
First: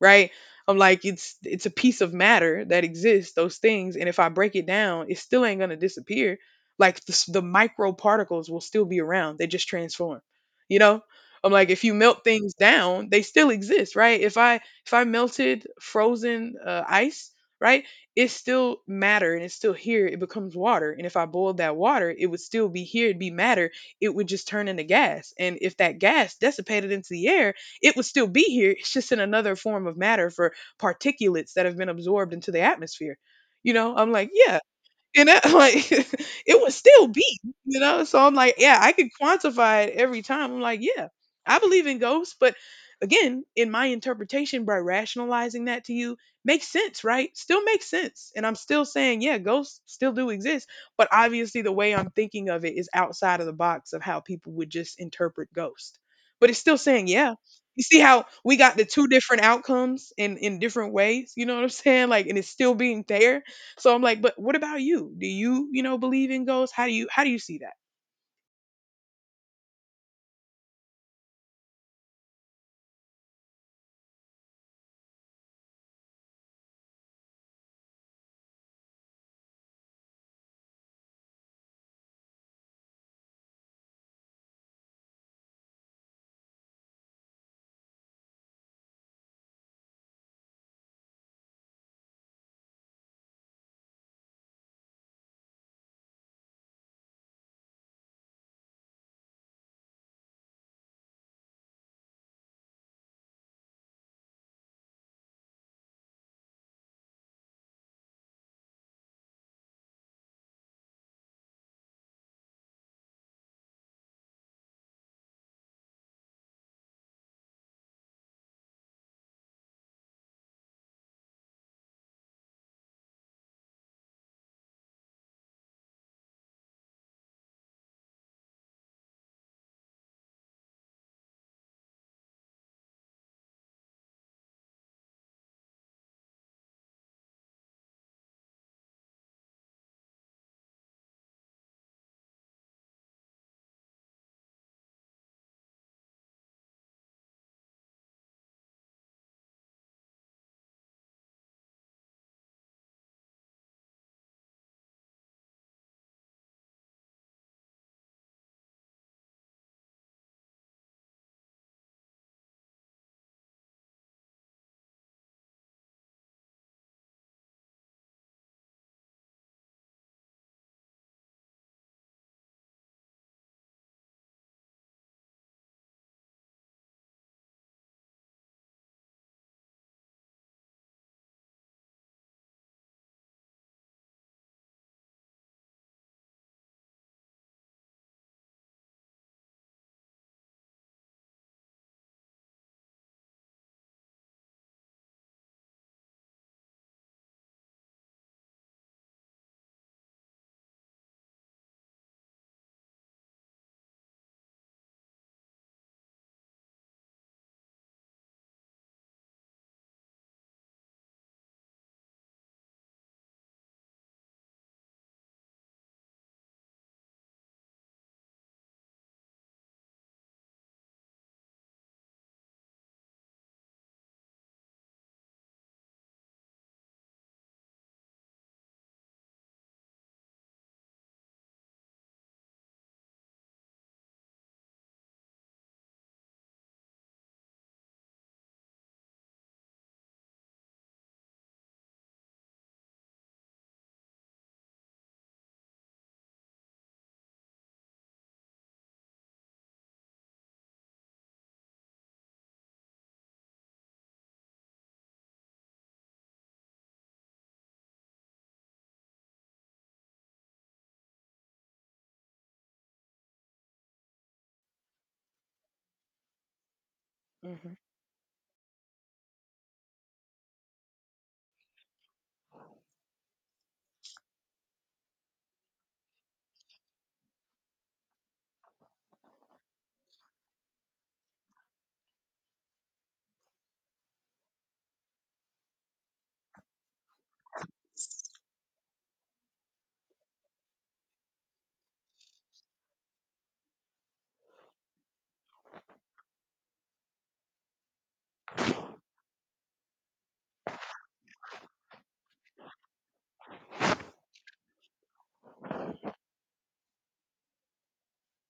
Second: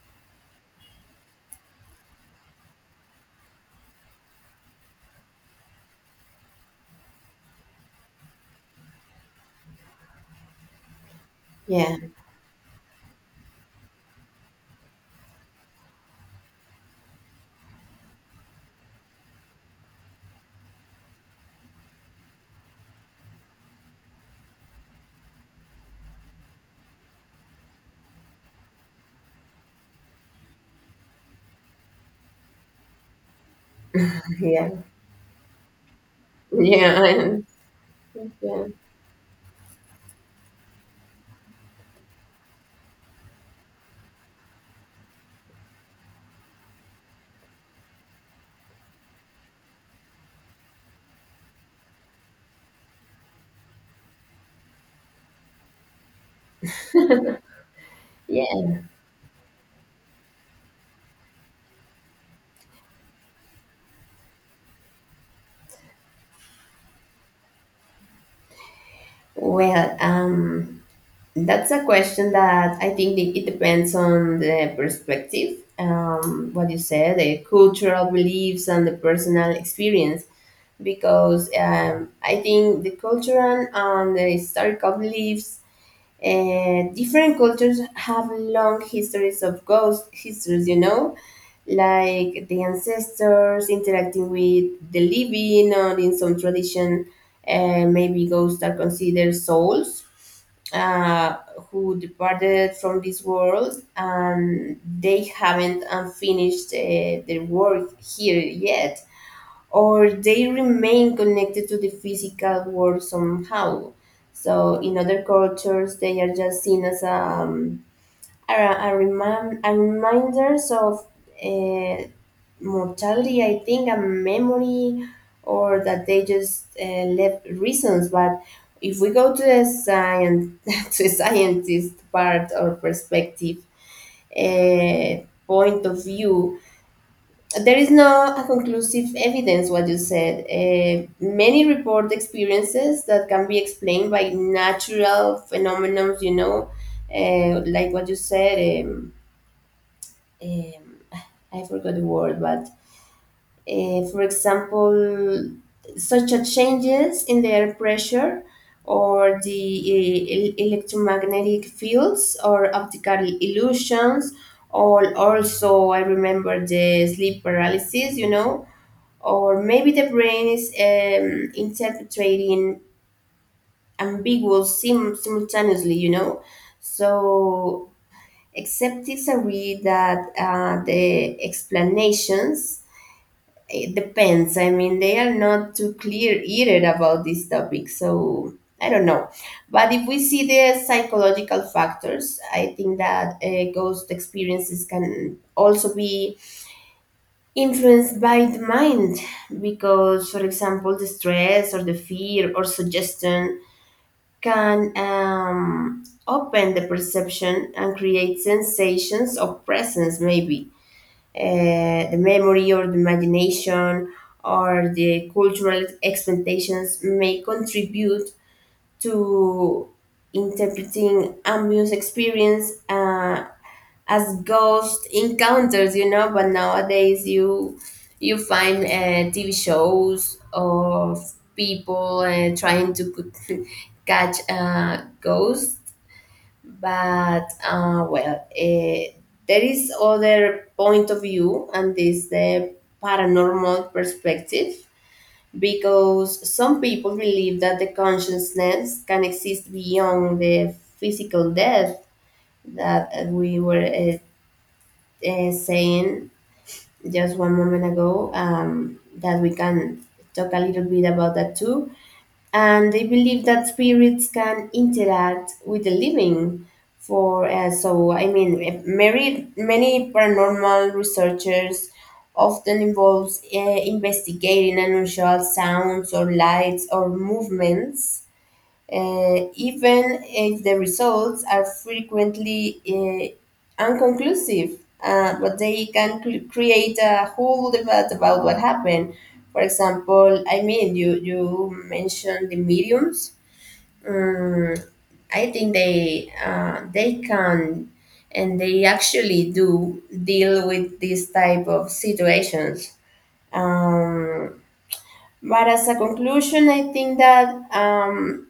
[SPEAKER 1] right? I'm like, it's a piece of matter that exists, those things, and if I break it down, it still ain't gonna disappear. Like the, the micro particles will still be around. They just transform. You know, I'm like, if you
[SPEAKER 2] yeah,
[SPEAKER 1] melt things down, they still exist, right? If I melted frozen ice, right, it's still matter and it's still here. It becomes water, and if I boiled that water, it would still be here. It'd be matter. It would just turn into gas, and if that gas dissipated into the air, it would still be here. It's just in another form of matter for particulates that have been absorbed into the atmosphere. You know, I'm like, yeah,
[SPEAKER 2] yeah,
[SPEAKER 1] and that (laughs) like, (laughs) it was still
[SPEAKER 2] yeah.
[SPEAKER 1] beat, you know? So
[SPEAKER 2] (laughs)
[SPEAKER 1] I'm like,
[SPEAKER 2] Yeah,
[SPEAKER 1] yeah, I could quantify it every time. I'm like, yeah, I believe in ghosts, but again, in my interpretation, by rationalizing that to you, makes sense, right? Still makes sense. And I'm still saying, yeah, ghosts still do exist, but obviously the way I'm thinking of it is outside of the box of how people would just interpret ghost. But it's still saying, yeah. You see how we got
[SPEAKER 2] yeah.
[SPEAKER 1] the two different outcomes in different ways, you know what I'm (laughs) saying? Like, and it's still being fair. So I'm like, but what about you? Do you, you know, believe in ghosts? How do you see that?
[SPEAKER 2] Well, that's a question that I think it depends on the perspective. What you said, the cultural beliefs and the personal experience, because I think the cultural and the historical beliefs. Different cultures have long histories of ghost histories, you know, like the ancestors interacting with the living, or in some tradition, maybe ghosts are considered souls uh, who departed from this world and they haven't finished their work here yet, or they remain connected to the physical world somehow. So in other cultures, they are just seen as a reminders of uh, mortality, I think, a memory, or that they just left reasons. But if we go to the science, (laughs) to the scientist part or perspective, point of view, there is no a conclusive evidence what you said. Eh, many report experiences that can be explained by natural phenomena, you know, eh, like what you said. um, I forgot the word, but for example, such as changes in the air pressure or the electromagnetic fields or optical illusions, or also I remember the sleep paralysis, you know, or maybe the brain is interpreting ambiguous simultaneously, you know. So, acceptance agree that the explanations it depends. I mean, they are not too clear either about this topic. So I don't know. But if we see the psychological factors, I think that ghost experiences can also be influenced by the mind because for example the stress or the fear or suggestion can open the perception and create sensations of presence maybe. uh, the memory or the imagination or the cultural expectations may contribute to interpreting ambient experience as ghost encounters. But nowadays, you find TV shows of people trying to (laughs) catch ghosts. But there is other point of view, and this the paranormal perspective. Because some people believe that the consciousness can exist beyond the physical death that we were saying just one moment ago that we can talk a little bit about that too. And they believe that spirits can interact with the living. For uh,
[SPEAKER 1] Mhm.
[SPEAKER 2] so, I mean, eh, many paranormal researchers often involves investigating unusual sounds or lights or movements even if the results are frequently inconclusive, but they can create a whole debate about what happened. For example, I mean, you mentioned the mediums. Um, I think they can and they actually do deal with these type of situations. Um, but as a conclusion, I think that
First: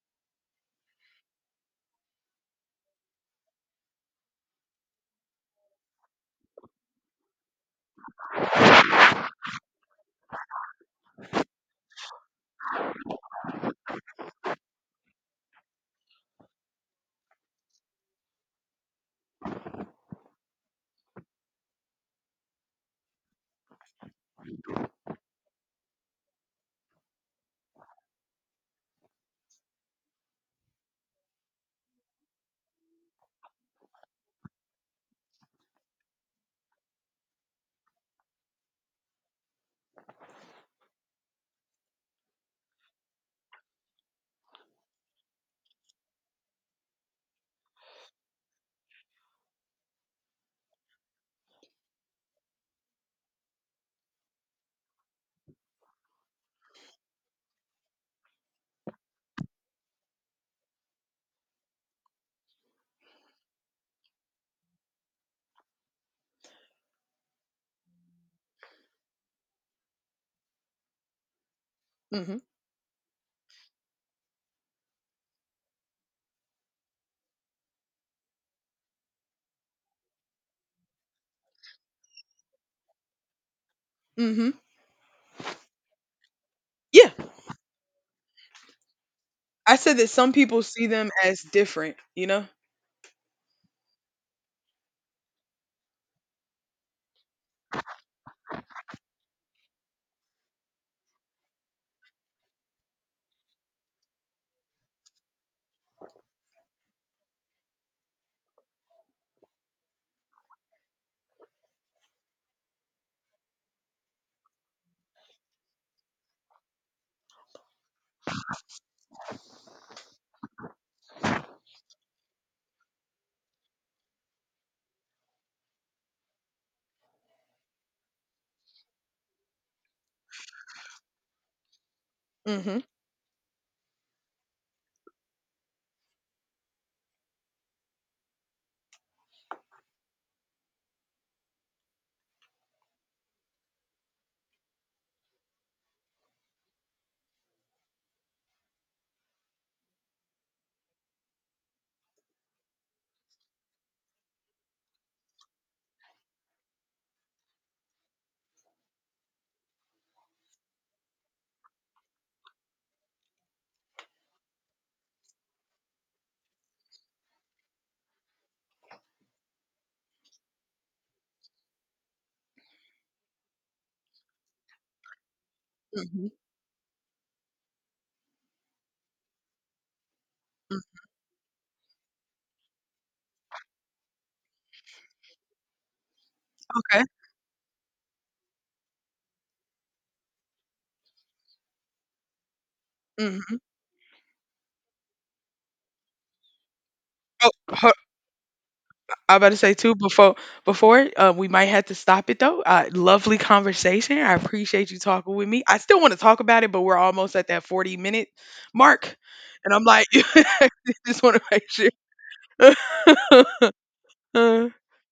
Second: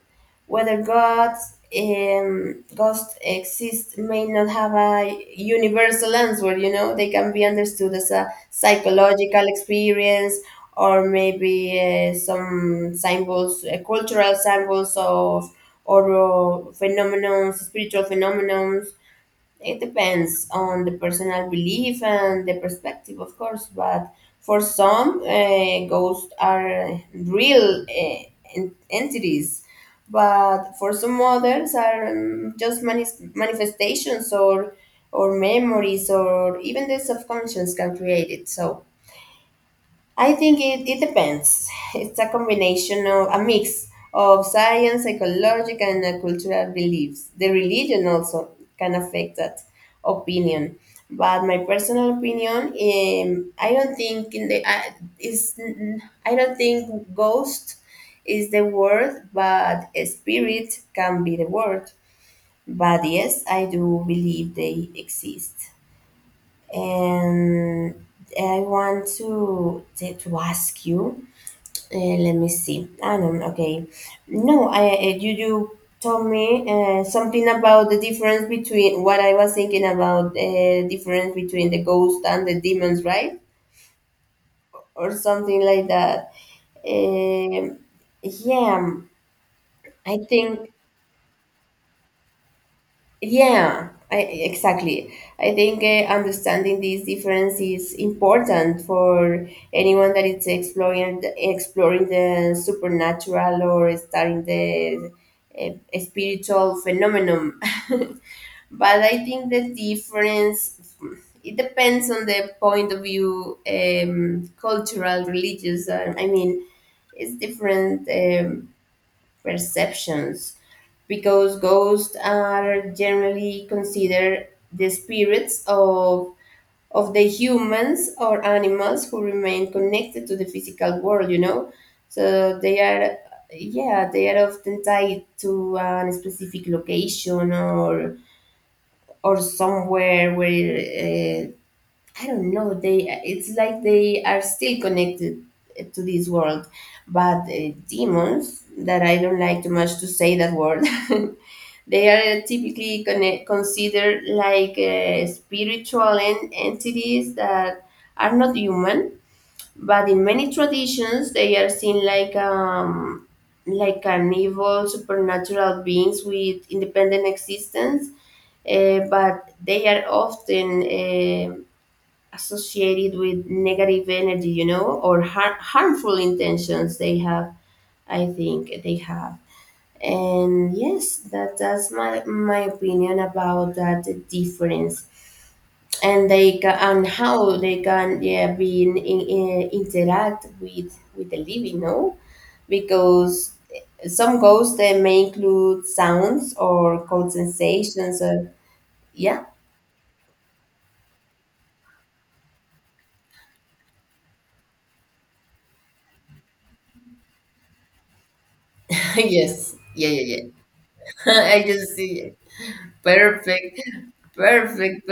[SPEAKER 2] whether God's ghosts exist may not have a universal answer, you know, they can be understood as a psychological experience or maybe some symbols, cultural symbols of or phenomenons, spiritual phenomenons. It depends on the personal belief and the perspective, of course, but for some, ghosts are real entities, but for some others are just manifestations or memories or even the subconscious can create it. So I think it depends. It's a combination of a mix of science, psychological, and cultural beliefs. The religion also can affect that opinion. But my personal opinion, I don't think ghost is the word, but spirit can be the word. But yes, I do believe they exist, and I want to ask you. Let
[SPEAKER 1] Mhm.
[SPEAKER 2] me see. I don't okay. No, I you told me something about the difference between what I was thinking about, difference between the ghost and the demons, right?
[SPEAKER 1] Mhm.
[SPEAKER 2] Or something like that.
[SPEAKER 1] Yeah.
[SPEAKER 2] Um yeah,
[SPEAKER 1] I said that
[SPEAKER 2] I
[SPEAKER 1] some people
[SPEAKER 2] think
[SPEAKER 1] see them as different, you know?
[SPEAKER 2] Yeah, exactly. I think understanding these differences is important for anyone that is exploring exploring the supernatural or studying the spiritual phenomenon. (laughs) But I think the difference it depends on the point of view, cultural, religious. I mean, it's different. Perceptions, because ghosts are generally considered the spirits of the humans or animals who remain connected to the physical world, you know, so they
[SPEAKER 1] Mhm.
[SPEAKER 2] are yeah, they are often tied to a specific location or somewhere where I don't know. They, it's like they are still connected to this world, but demons, that I don't like too much to say that word. (laughs) They are typically considered like spiritual entities that are not human, but in many traditions they are seen like an evil supernatural beings with independent existence, but they are often. um Associated with negative energy, you know, or harmful
[SPEAKER 1] Mhm.
[SPEAKER 2] intentions they have. I think they have, and
[SPEAKER 1] Mm.
[SPEAKER 2] yes, that's my opinion about that difference, and they can
[SPEAKER 1] Okay.
[SPEAKER 2] and how they can, yeah, be interact with the living, no, because
[SPEAKER 1] Mhm.
[SPEAKER 2] some ghosts they may include sounds or cold
[SPEAKER 1] Oh,
[SPEAKER 2] sensations or
[SPEAKER 1] I
[SPEAKER 2] yeah.
[SPEAKER 1] about to say too, before we might have to stop it though. Lovely conversation. I appreciate you talking with me. I still want to talk about it, but we're almost at that 40 minute mark,
[SPEAKER 2] (laughs)
[SPEAKER 1] and
[SPEAKER 2] Yes,
[SPEAKER 1] I'm like,
[SPEAKER 2] yeah,
[SPEAKER 1] (laughs)
[SPEAKER 2] yeah,
[SPEAKER 1] I just
[SPEAKER 2] yeah.
[SPEAKER 1] want to
[SPEAKER 2] (laughs) I
[SPEAKER 1] make
[SPEAKER 2] just
[SPEAKER 1] sure.
[SPEAKER 2] see.
[SPEAKER 1] (laughs)
[SPEAKER 2] Perfect,
[SPEAKER 1] Uh,
[SPEAKER 2] perfect, perfect.